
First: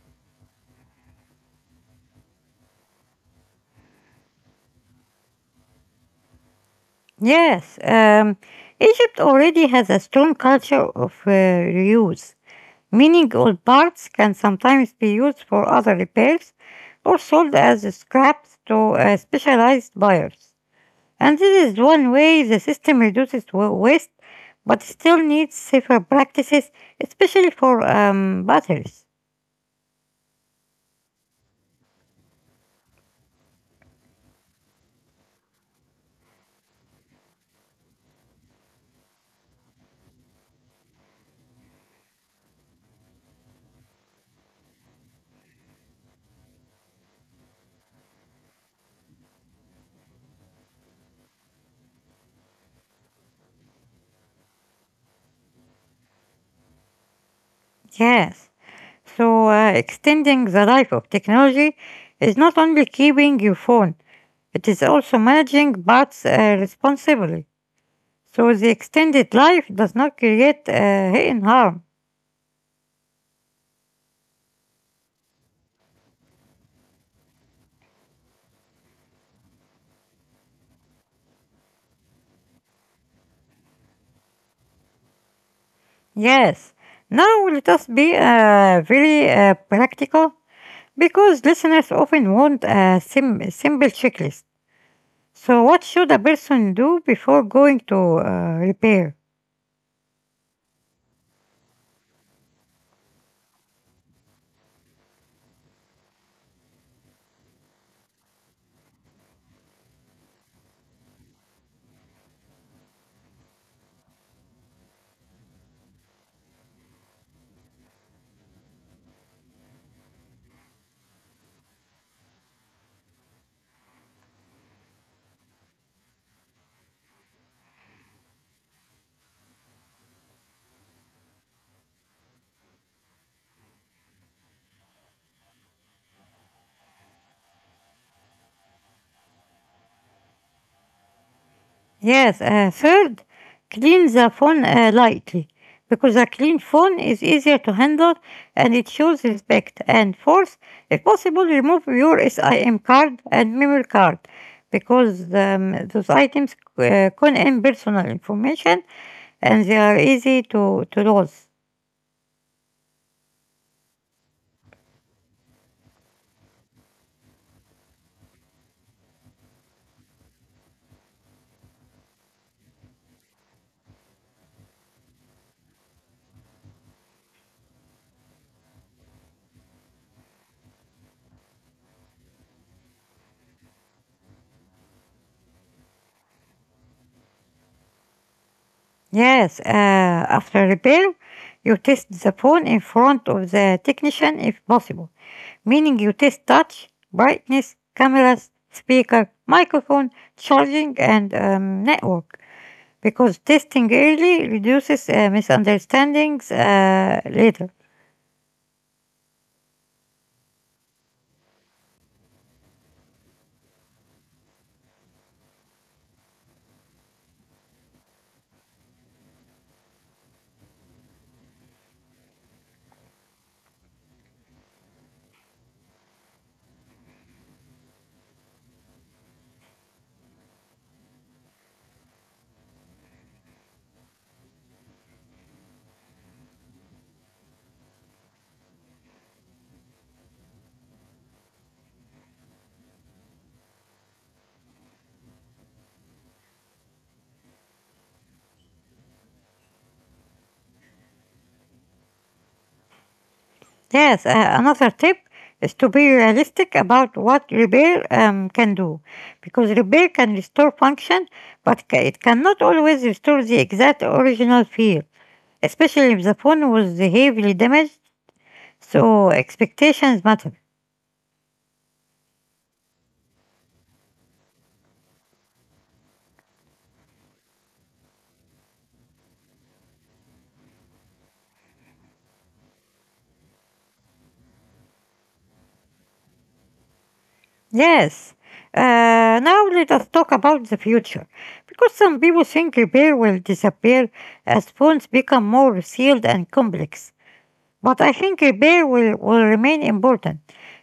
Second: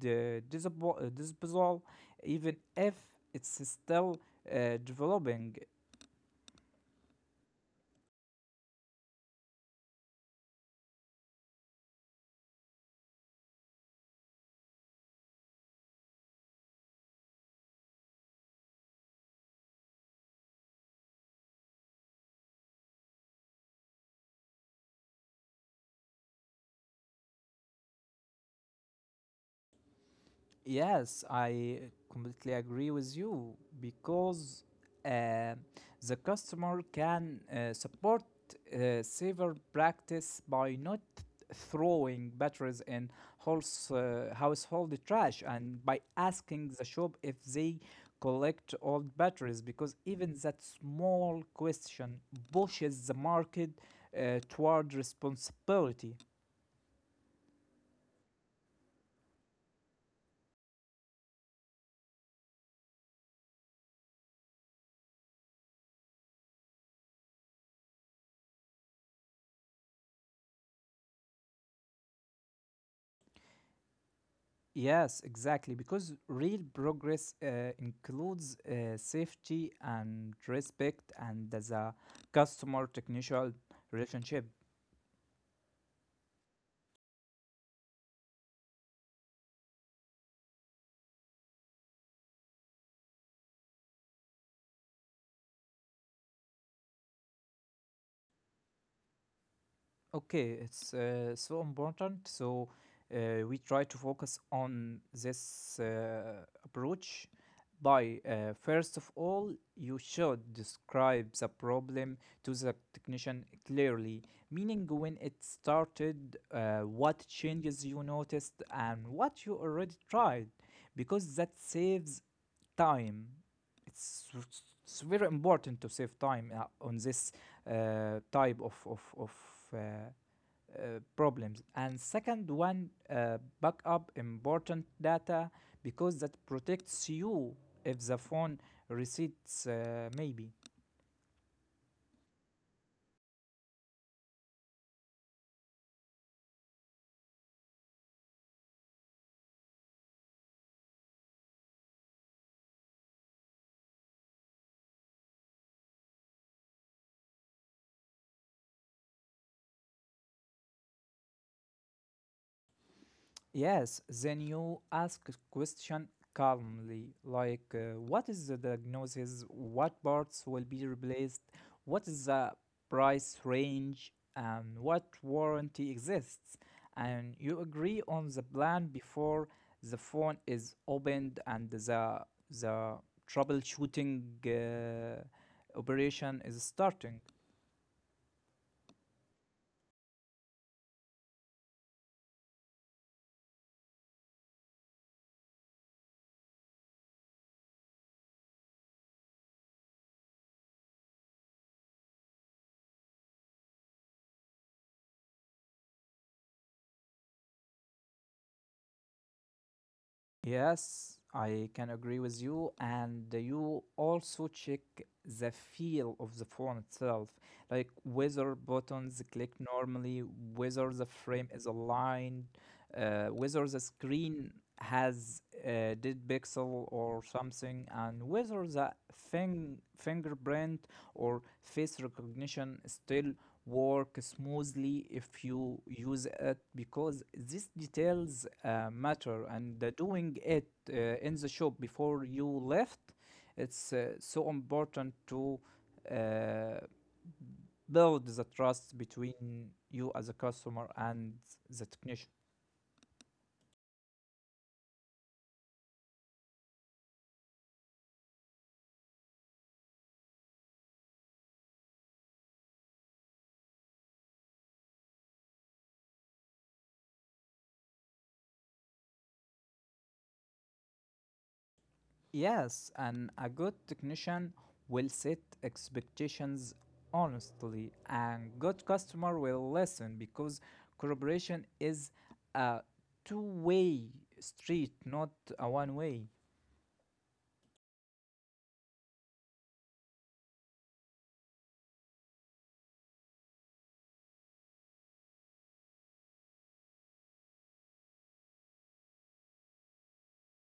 S2: the uh, disposal, even if it's still uh, developing.
S1: Yes, um, Egypt already has a strong culture of uh, reuse, meaning old parts can sometimes be used for other repairs or sold as scraps to uh, specialized buyers. And this is one way the system reduces wa- waste but still needs safer practices, especially for um, batteries.
S2: Yes, I completely agree with you, because uh, the customer can uh, support uh, saver practice by not throwing batteries in house, uh, household trash, and by asking the shop if they collect old batteries, because even that small question pushes the market uh, toward responsibility.
S1: Yes. So, uh, extending the life of technology is not only keeping your phone, it is also managing bots uh, responsibly, so the extended life does not create uh, hidden harm.
S2: Yes, exactly. Because real progress uh, includes uh, safety and respect and the customer technician relationship.
S1: Yes, now let us be uh, very uh, practical because listeners often want a sim- simple checklist. So, what should a person do before going to uh, repair?
S2: Okay, it's uh, so important. So, uh, we try to focus on this uh, approach by, uh, first of all, you should describe the problem to the technician clearly, meaning when it started, uh, what changes you noticed, and what you already tried, because that saves time. It's, it's very important to save time uh, on this uh, type of of of uh, uh, problems. And second one, uh, back up important data, because that protects you if the phone receipts, uh, maybe.
S1: Yes, uh, third, clean the phone uh, lightly because a clean phone is easier to handle and it shows respect. And fourth, if possible, remove your SIM card and memory card because um, those items uh, contain personal information and they are easy to, to lose.
S2: Yes, then you ask a question calmly, like uh, what is the diagnosis, what parts will be replaced, what is the price range, and what warranty exists. And you agree on the plan before the phone is opened and the the troubleshooting uh, operation is starting.
S1: Yes, uh, after repair, you test the phone in front of the technician if possible, meaning you test touch, brightness, cameras, speaker, microphone, charging, and um, network, because testing early reduces uh, misunderstandings uh, later.
S2: Yes, I can agree with you. And you also check the feel of the phone itself, like whether buttons click normally, whether the frame is aligned, uh, whether the screen has a dead pixel or something, and whether the fing- fingerprint or face recognition still work smoothly if you use it, because these details uh, matter, and uh, doing it uh, in the shop before you left, it's uh, so important to uh, build the trust between you as a customer and the technician.
S1: Yes, uh, another tip is to be realistic about what repair um, can do, because repair can restore function, but ca- it cannot always restore the exact original feel, especially if the phone was heavily damaged, so expectations matter.
S2: Yes, and a good technician will set expectations honestly, and good customer will listen, because collaboration is a two-way street, not a one-way.
S1: Yes, uh, now let us talk about the future, because some people think repair will disappear as phones become more sealed and complex. But I think repair will, will remain important,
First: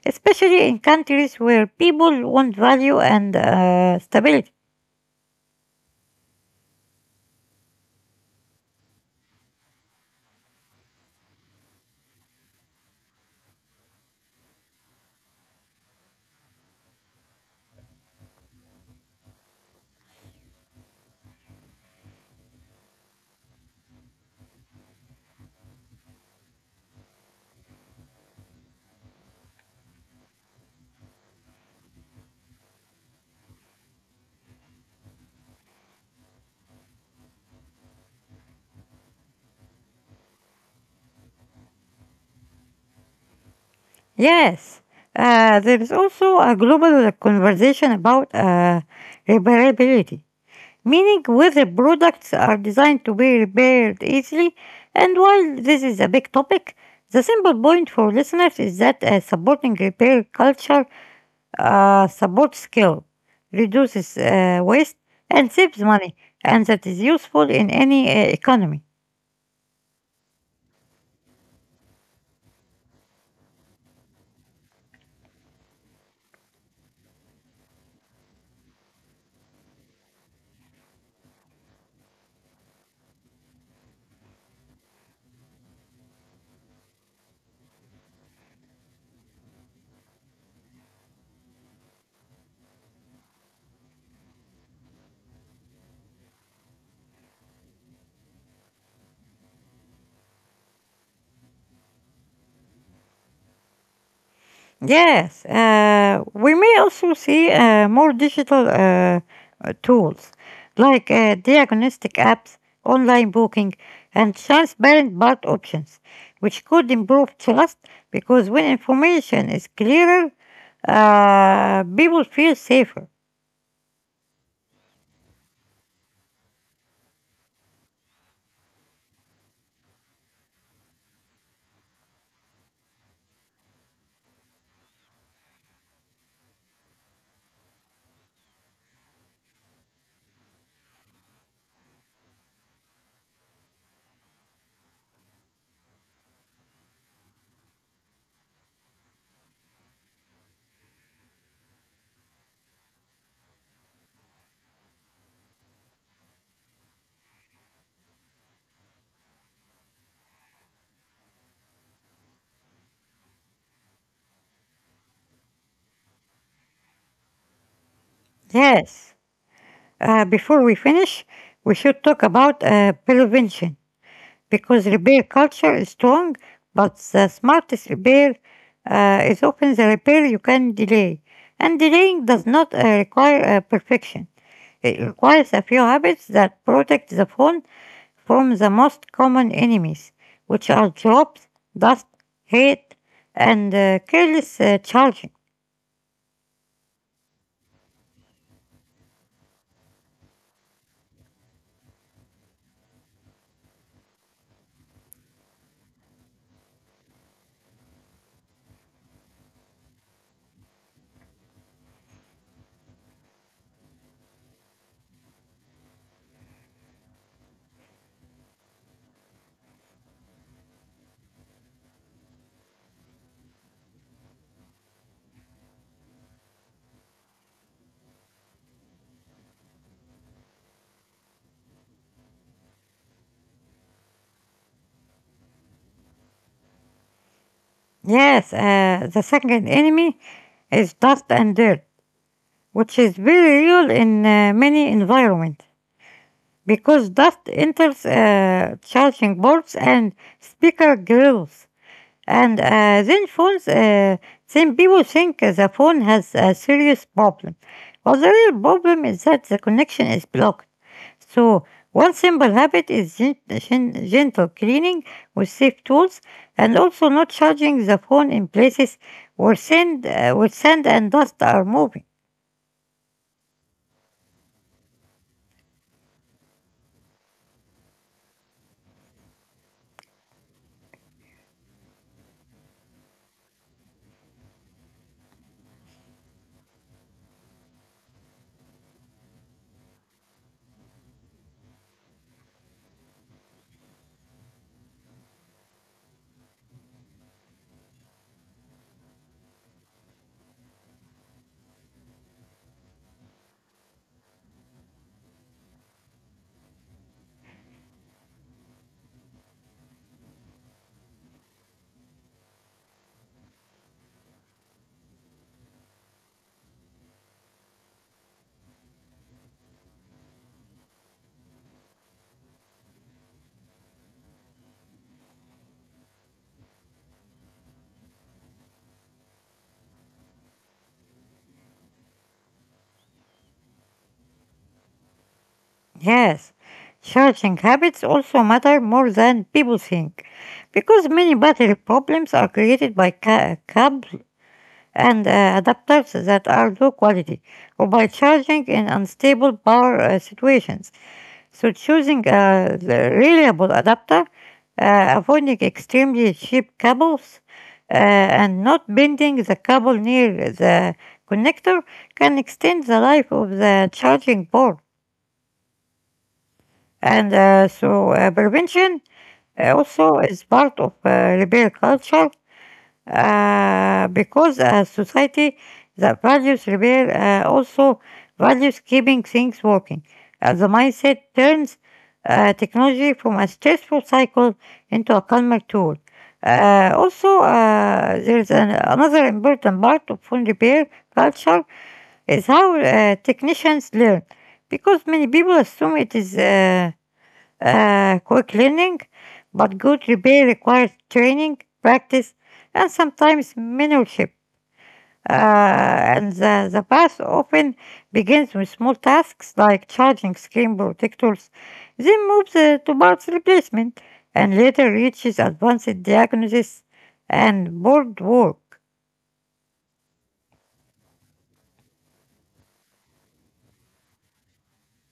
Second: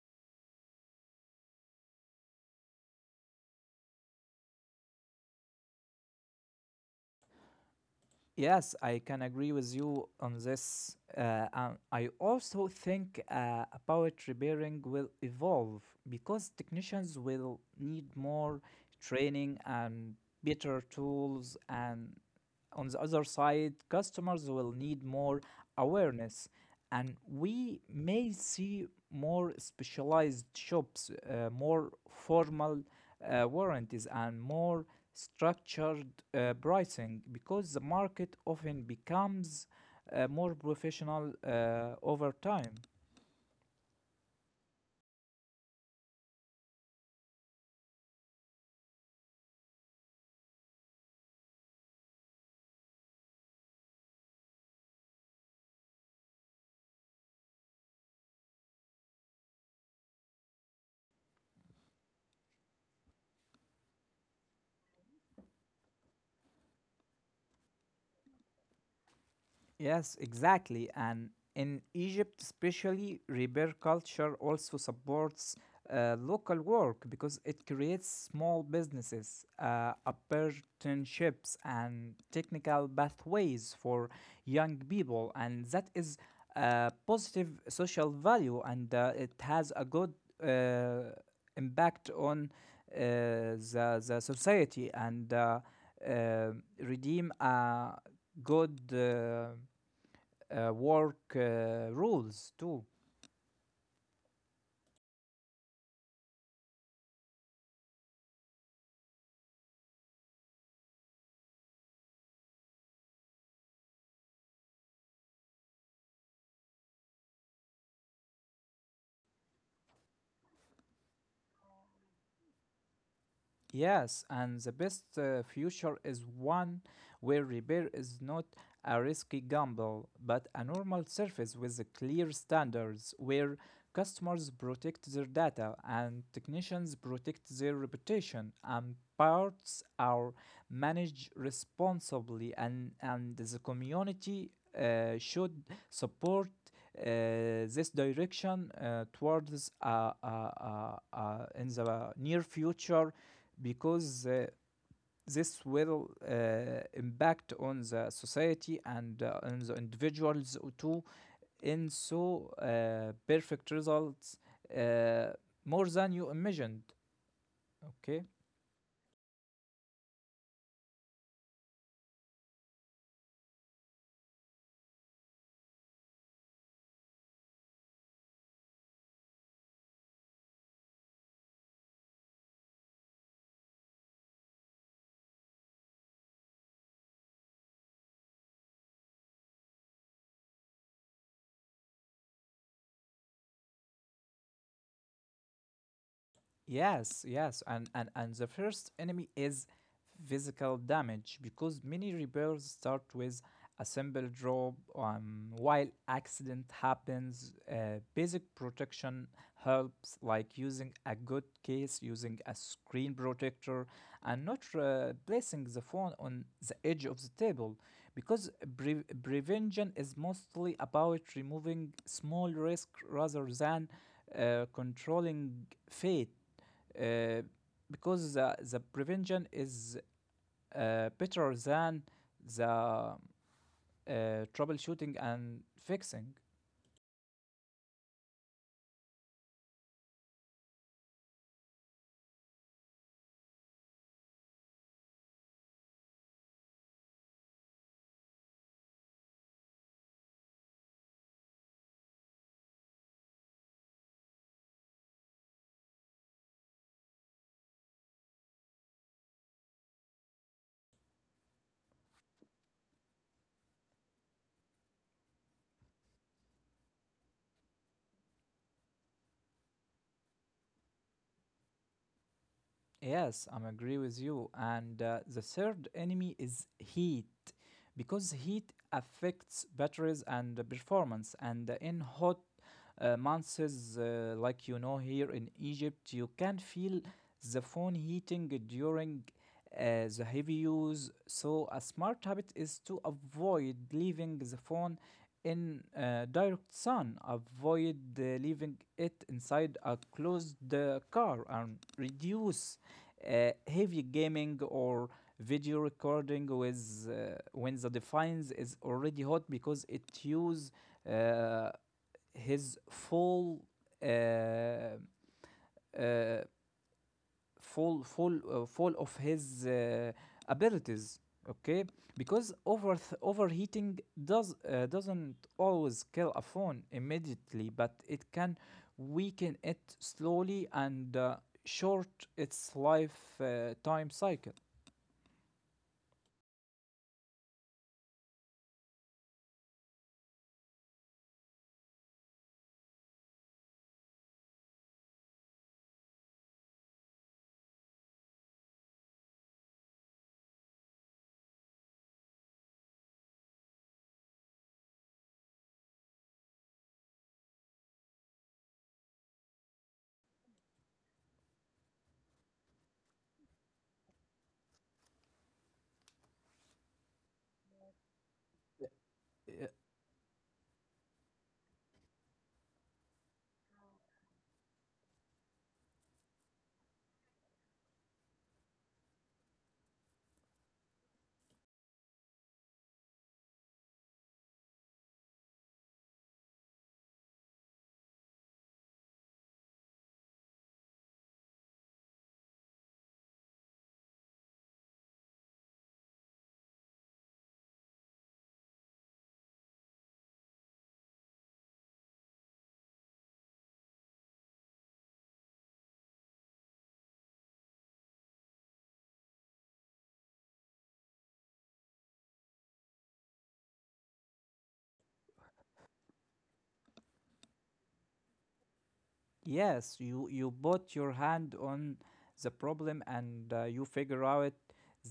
S1: especially in countries where people want value and uh, stability.
S2: Yes, I can agree with you on this. Uh, and I also think uh, about repairing will evolve, because technicians will need more training and better tools. And on the other side, customers will need more awareness. And we may see more specialized shops, uh, more formal uh, warranties, and more structured uh, pricing, because the market often becomes uh, more professional uh, over time.
S1: Yes, uh, there is also a global conversation about uh, repairability, meaning whether products are designed to be repaired easily. And while this is a big topic, the simple point for listeners is that uh, supporting repair culture uh, supports skill, reduces uh, waste, and saves money, and that is useful in any uh, economy.
S2: Yes, exactly. And in Egypt, especially, repair culture also supports uh, local work, because it creates small businesses, uh, apprenticeships, and technical pathways for young people. And that is a positive social value, and uh, it has a good uh, impact on uh, the, the society, and uh, uh, redeem a good. Uh, uh, work uh, rules too.
S1: Yes, uh, we may also see uh, more digital uh, uh, tools like uh, diagnostic apps, online booking, and transparent BART options, which could improve trust because when information is clearer, uh, people feel safer.
S2: Yes, and the best uh, future is one where repair is not a risky gamble, but a normal service with the clear standards where customers protect their data and technicians protect their reputation and parts are managed responsibly, and, and the community uh, should support uh, this direction uh, towards, uh, uh, uh, uh, in the near future, because uh, this will uh, impact on the society and uh, on the individuals too, and so uh, perfect results uh, more than you imagined. Okay.
S1: Yes, uh, before we finish, we should talk about uh, prevention because repair culture is strong, but the smartest repair uh, is often the repair you can delay. And delaying does not uh, require uh, perfection. It requires a few habits that protect the phone from the most common enemies, which are drops, dust, heat, and uh, careless uh, charging.
S2: Yes, yes, and, and and the first enemy is physical damage, because many repairs start with a simple drop. Um, while accident happens, uh, basic protection helps, like using a good case, using a screen protector, and not uh, placing the phone on the edge of the table, because pre- prevention is mostly about removing small risk rather than uh, controlling fate, uh, because the, the prevention is uh, better than the uh, troubleshooting and fixing.
S1: Yes, uh, the second enemy is dust and dirt, which is very real in uh, many environments, because dust enters uh, charging boards and speaker grills, and uh, then phones. Uh, then people think the phone has a serious problem, but the real problem is that the connection is blocked. So one simple habit is gen- gen- gentle cleaning with safe tools, and also not charging the phone in places where sand, uh, where sand and dust are moving.
S2: Yes, I'm agree with you. And uh, the third enemy is heat, because heat affects batteries and the performance. And in hot uh, months, uh, like, you know, here in Egypt, you can feel the phone heating during uh, the heavy use. So, a smart habit is to avoid leaving the phone in uh, direct sun, avoid uh, leaving it inside a closed uh, car, and reduce uh, heavy gaming or video recording with, uh, when the device is already hot, because it use uh, his fall, uh, uh, fall fall uh, fall of his uh, abilities. Okay, because over overheating does uh, doesn't always kill a phone immediately, but it can weaken it slowly and uh, short its life uh, time cycle.
S1: Yes, charging habits also matter more than people think, because many battery problems are created by ca- cable and uh, adapters that are low quality, or by charging in unstable power uh, situations. So choosing a the reliable adapter, uh, avoiding extremely cheap cables, uh, and not bending the cable near the connector can extend the life of the charging board. And uh, so uh, prevention
S2: Uh,
S1: uh, also is part of uh, repair culture uh, because a society that values repair uh, also values keeping things working. Uh, the mindset turns uh, technology from a stressful cycle into a calmer tool. Uh, also, uh, there's an, another important part of phone repair culture: is how uh, technicians learn, because many people assume it is Uh, uh, quick learning, but good repair requires training, practice, and sometimes mentorship. Uh, and the, the path often begins with small tasks like charging screen protectors, then moves uh, to parts replacement, and later reaches advanced diagnosis and board work.
S2: Yes, you you put your hand on the problem, and uh, you figure out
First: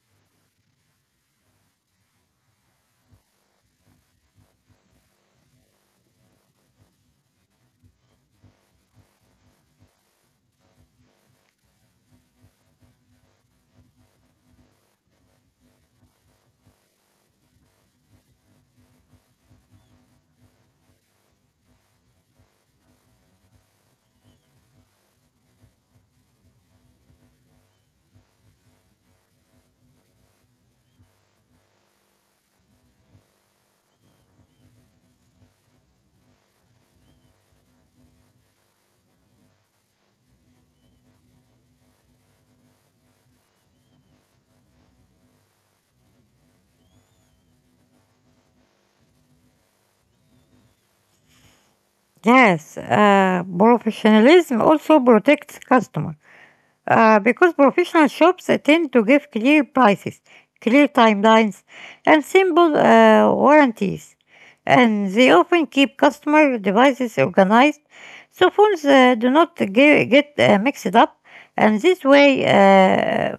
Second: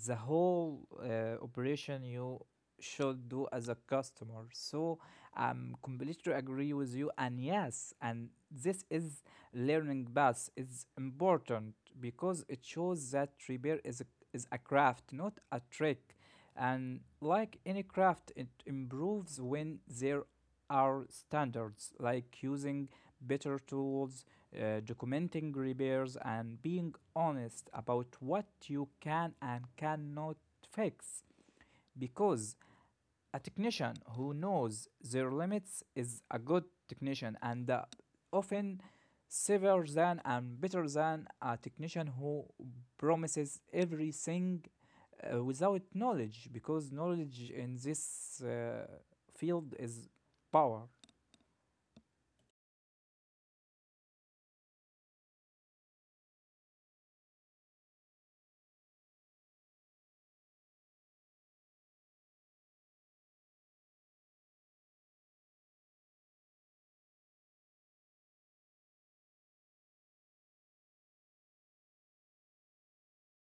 S2: the whole uh, operation you should do as a customer. So I'm completely agree with you. And yes, and this is learning path is important, because it shows that repair is a, is a craft, not a trick. And like any craft, it improves when there are standards, like using better tools, uh, documenting repairs, and being honest about what you can and cannot fix, because a technician who knows their limits is a good technician, and uh, often safer than and better than a technician who promises everything uh, without knowledge, because knowledge in this uh, field is power.
S1: Yes, uh, professionalism also protects customers, uh, because professional shops tend to give clear prices, clear timelines, and simple uh, warranties. And they often keep customer devices organized so phones uh, do not ge- get uh, mixed up. And this way uh,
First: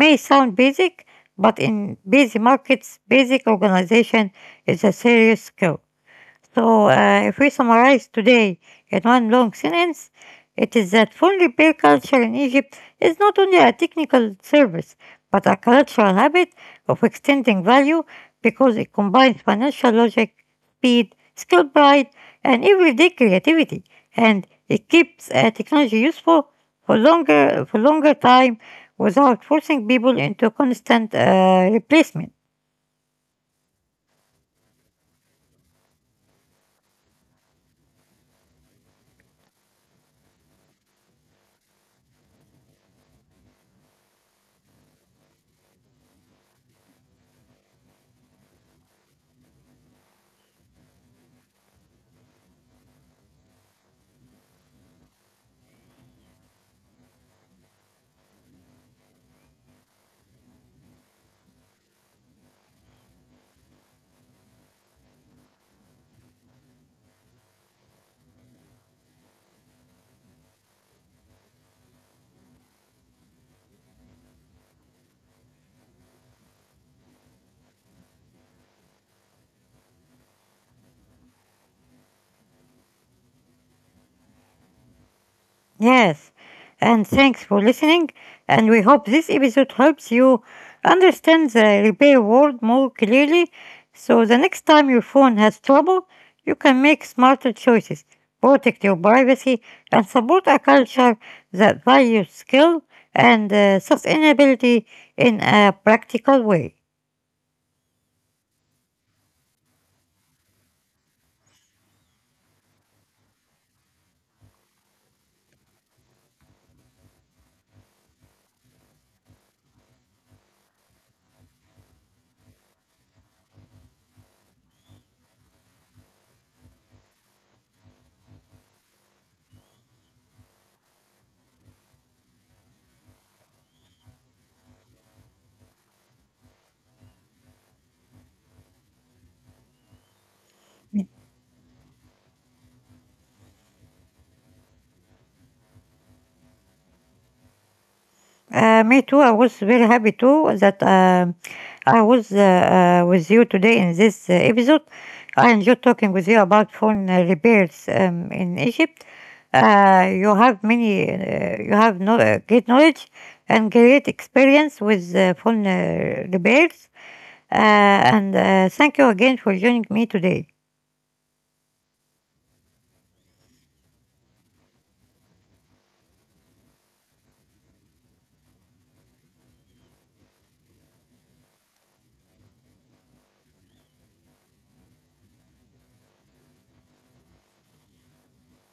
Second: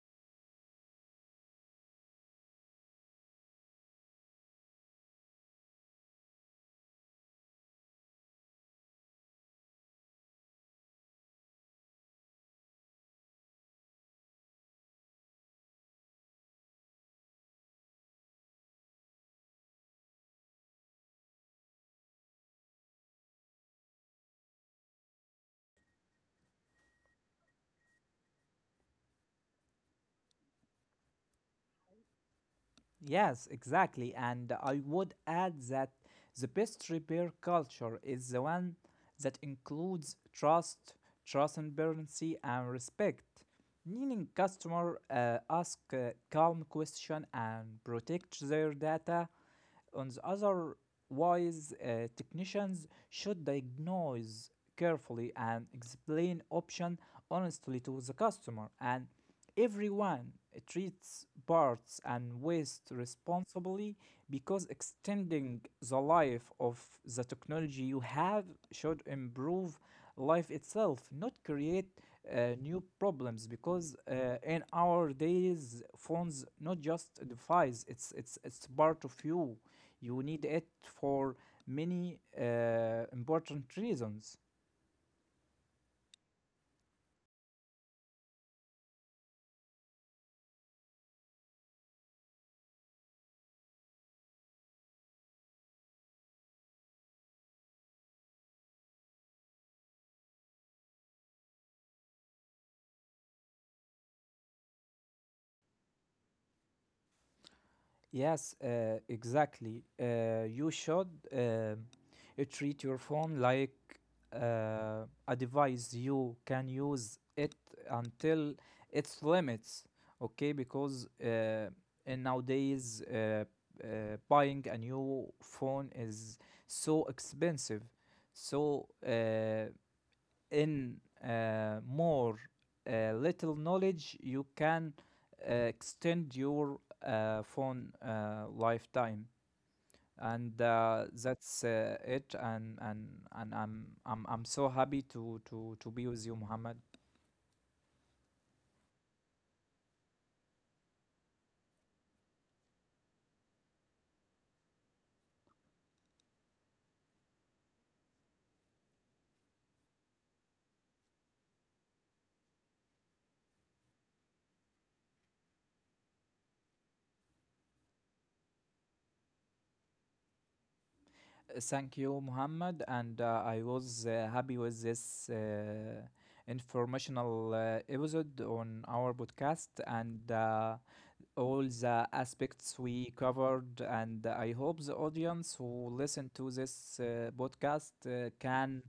S1: may sound basic, but in busy markets, basic organization is a serious skill. So, uh, if we summarize today in one long sentence, it is that phone repair culture in Egypt is not only a technical service, but a cultural habit of extending value, because it combines financial logic, speed, skill pride, and everyday creativity, and it keeps uh, technology useful for longer for longer time without forcing people into constant uh, replacement.
S2: Yes, exactly. And I would add that the best repair culture is the one that includes trust, transparency, and respect. Meaning, customer uh, ask uh, calm question and protect their data. On the other wise, uh, technicians should diagnose carefully and explain option honestly to the customer, and everyone treats parts and waste responsibly, because extending the life of the technology you have should improve life itself, not create uh, new problems, because uh, in our days phones not just a device, it's it's it's part of you you need it for many uh, important reasons.
S1: Yes, and thanks for listening. And we hope this episode helps you understand the repair world more clearly so the next time your phone has trouble, you can make smarter choices, protect your privacy, and support a culture that values skill and uh, sustainability in a practical way.
S2: Yes, uh, exactly. Uh, you should uh, treat your phone like uh, a device you can use it until its limits. Okay, because uh, in nowadays uh, uh, buying a new phone is so expensive. So, uh, in uh, more uh, little knowledge, you can uh, extend your uh, phone uh, lifetime. And uh, that's uh, it. And, and, and I'm, I'm, I'm so happy to, to, to be with you, Muhammad.
S1: Uh, me too. I was very happy too that um I was uh, uh, with you today in this uh, episode. I enjoyed talking with you about phone uh, repairs um, in Egypt. Uh, you have many, uh, you have no, uh, great knowledge and great experience with uh, phone uh, repairs. Uh, and uh, thank you again for joining me today.
S2: Uh, Thank you, Muhammad. And uh, I was uh, happy with this uh, informational uh, episode on our podcast. And uh, all the aspects we covered, and I hope the audience who listen to this uh, podcast uh, can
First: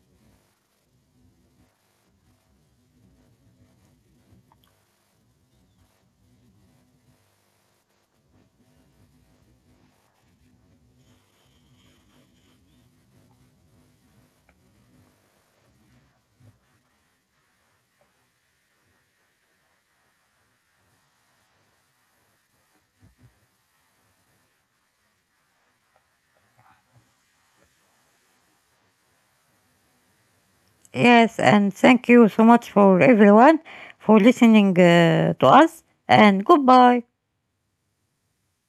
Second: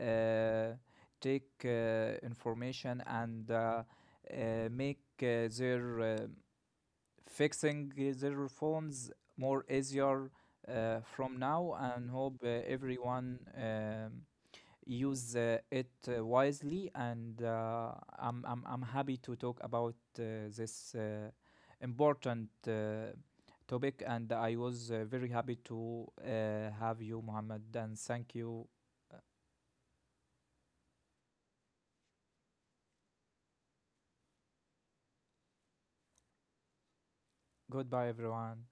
S2: uh, take uh, information and uh, uh, make uh, their uh, fixing their phones more easier uh, from now, and hope uh, everyone. Um, use uh, it uh, wisely, and uh, I'm, I'm, I'm happy to talk about uh, this uh, important uh, topic, and I was uh, very happy to uh, have you, Mohammed. And thank you. Uh,
S1: Yes, and thank you so much for everyone for listening uh, to us. And goodbye.
S2: Goodbye, everyone.